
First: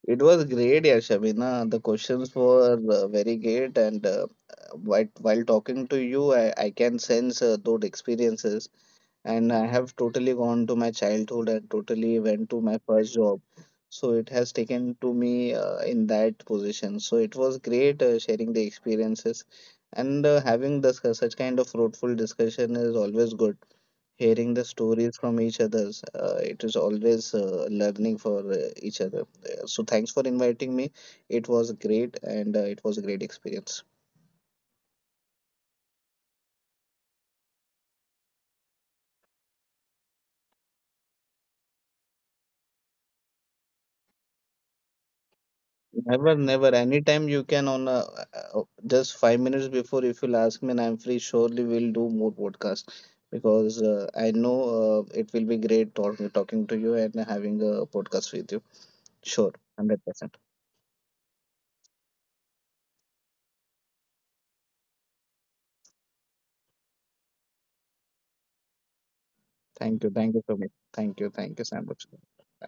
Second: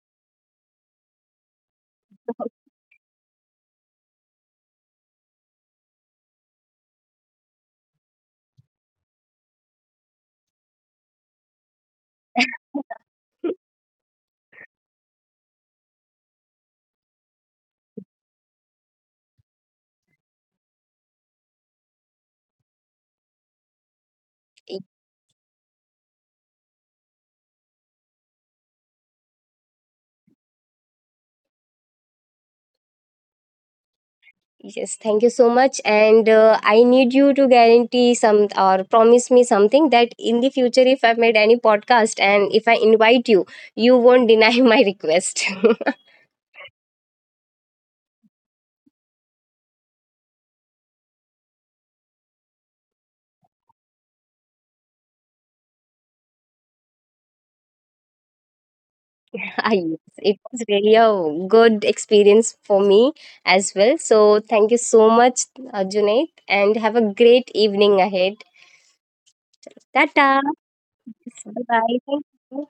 [SPEAKER 2] it was great, yeah, Shabina. The questions were very great, and while talking to you, I can sense those experiences, and I have totally gone to my childhood and totally went to my first job. So it has taken to me in that position. So it was great sharing the experiences, and having this such kind of fruitful discussion is always good. Hearing the
[SPEAKER 1] [laughs]
[SPEAKER 2] stories from each others, it is always learning for each other. So thanks for inviting me. It was great, and it was a great experience.
[SPEAKER 1] Yes, thank you so much. And I need you to guarantee some or promise me something that in the future, if I made any podcast and if I invite you, you won't deny [laughs] my request. [laughs]
[SPEAKER 2] Never, never. Anytime you can on a, just 5 minutes before, if you'll ask me and I'm free, surely we'll do more podcast, because I know it will be great talking to you and having a podcast with you. Sure,
[SPEAKER 1] Ah, yes, it
[SPEAKER 2] 100%.
[SPEAKER 1] was really a good experience for me as well. So thank you so much, Junaid, and have a great evening ahead.
[SPEAKER 2] Thank you. Thank
[SPEAKER 1] Tata.
[SPEAKER 2] you so much. Thank you. Thank
[SPEAKER 1] Bye
[SPEAKER 2] you so
[SPEAKER 1] bye.
[SPEAKER 2] much.
[SPEAKER 1] Thank you.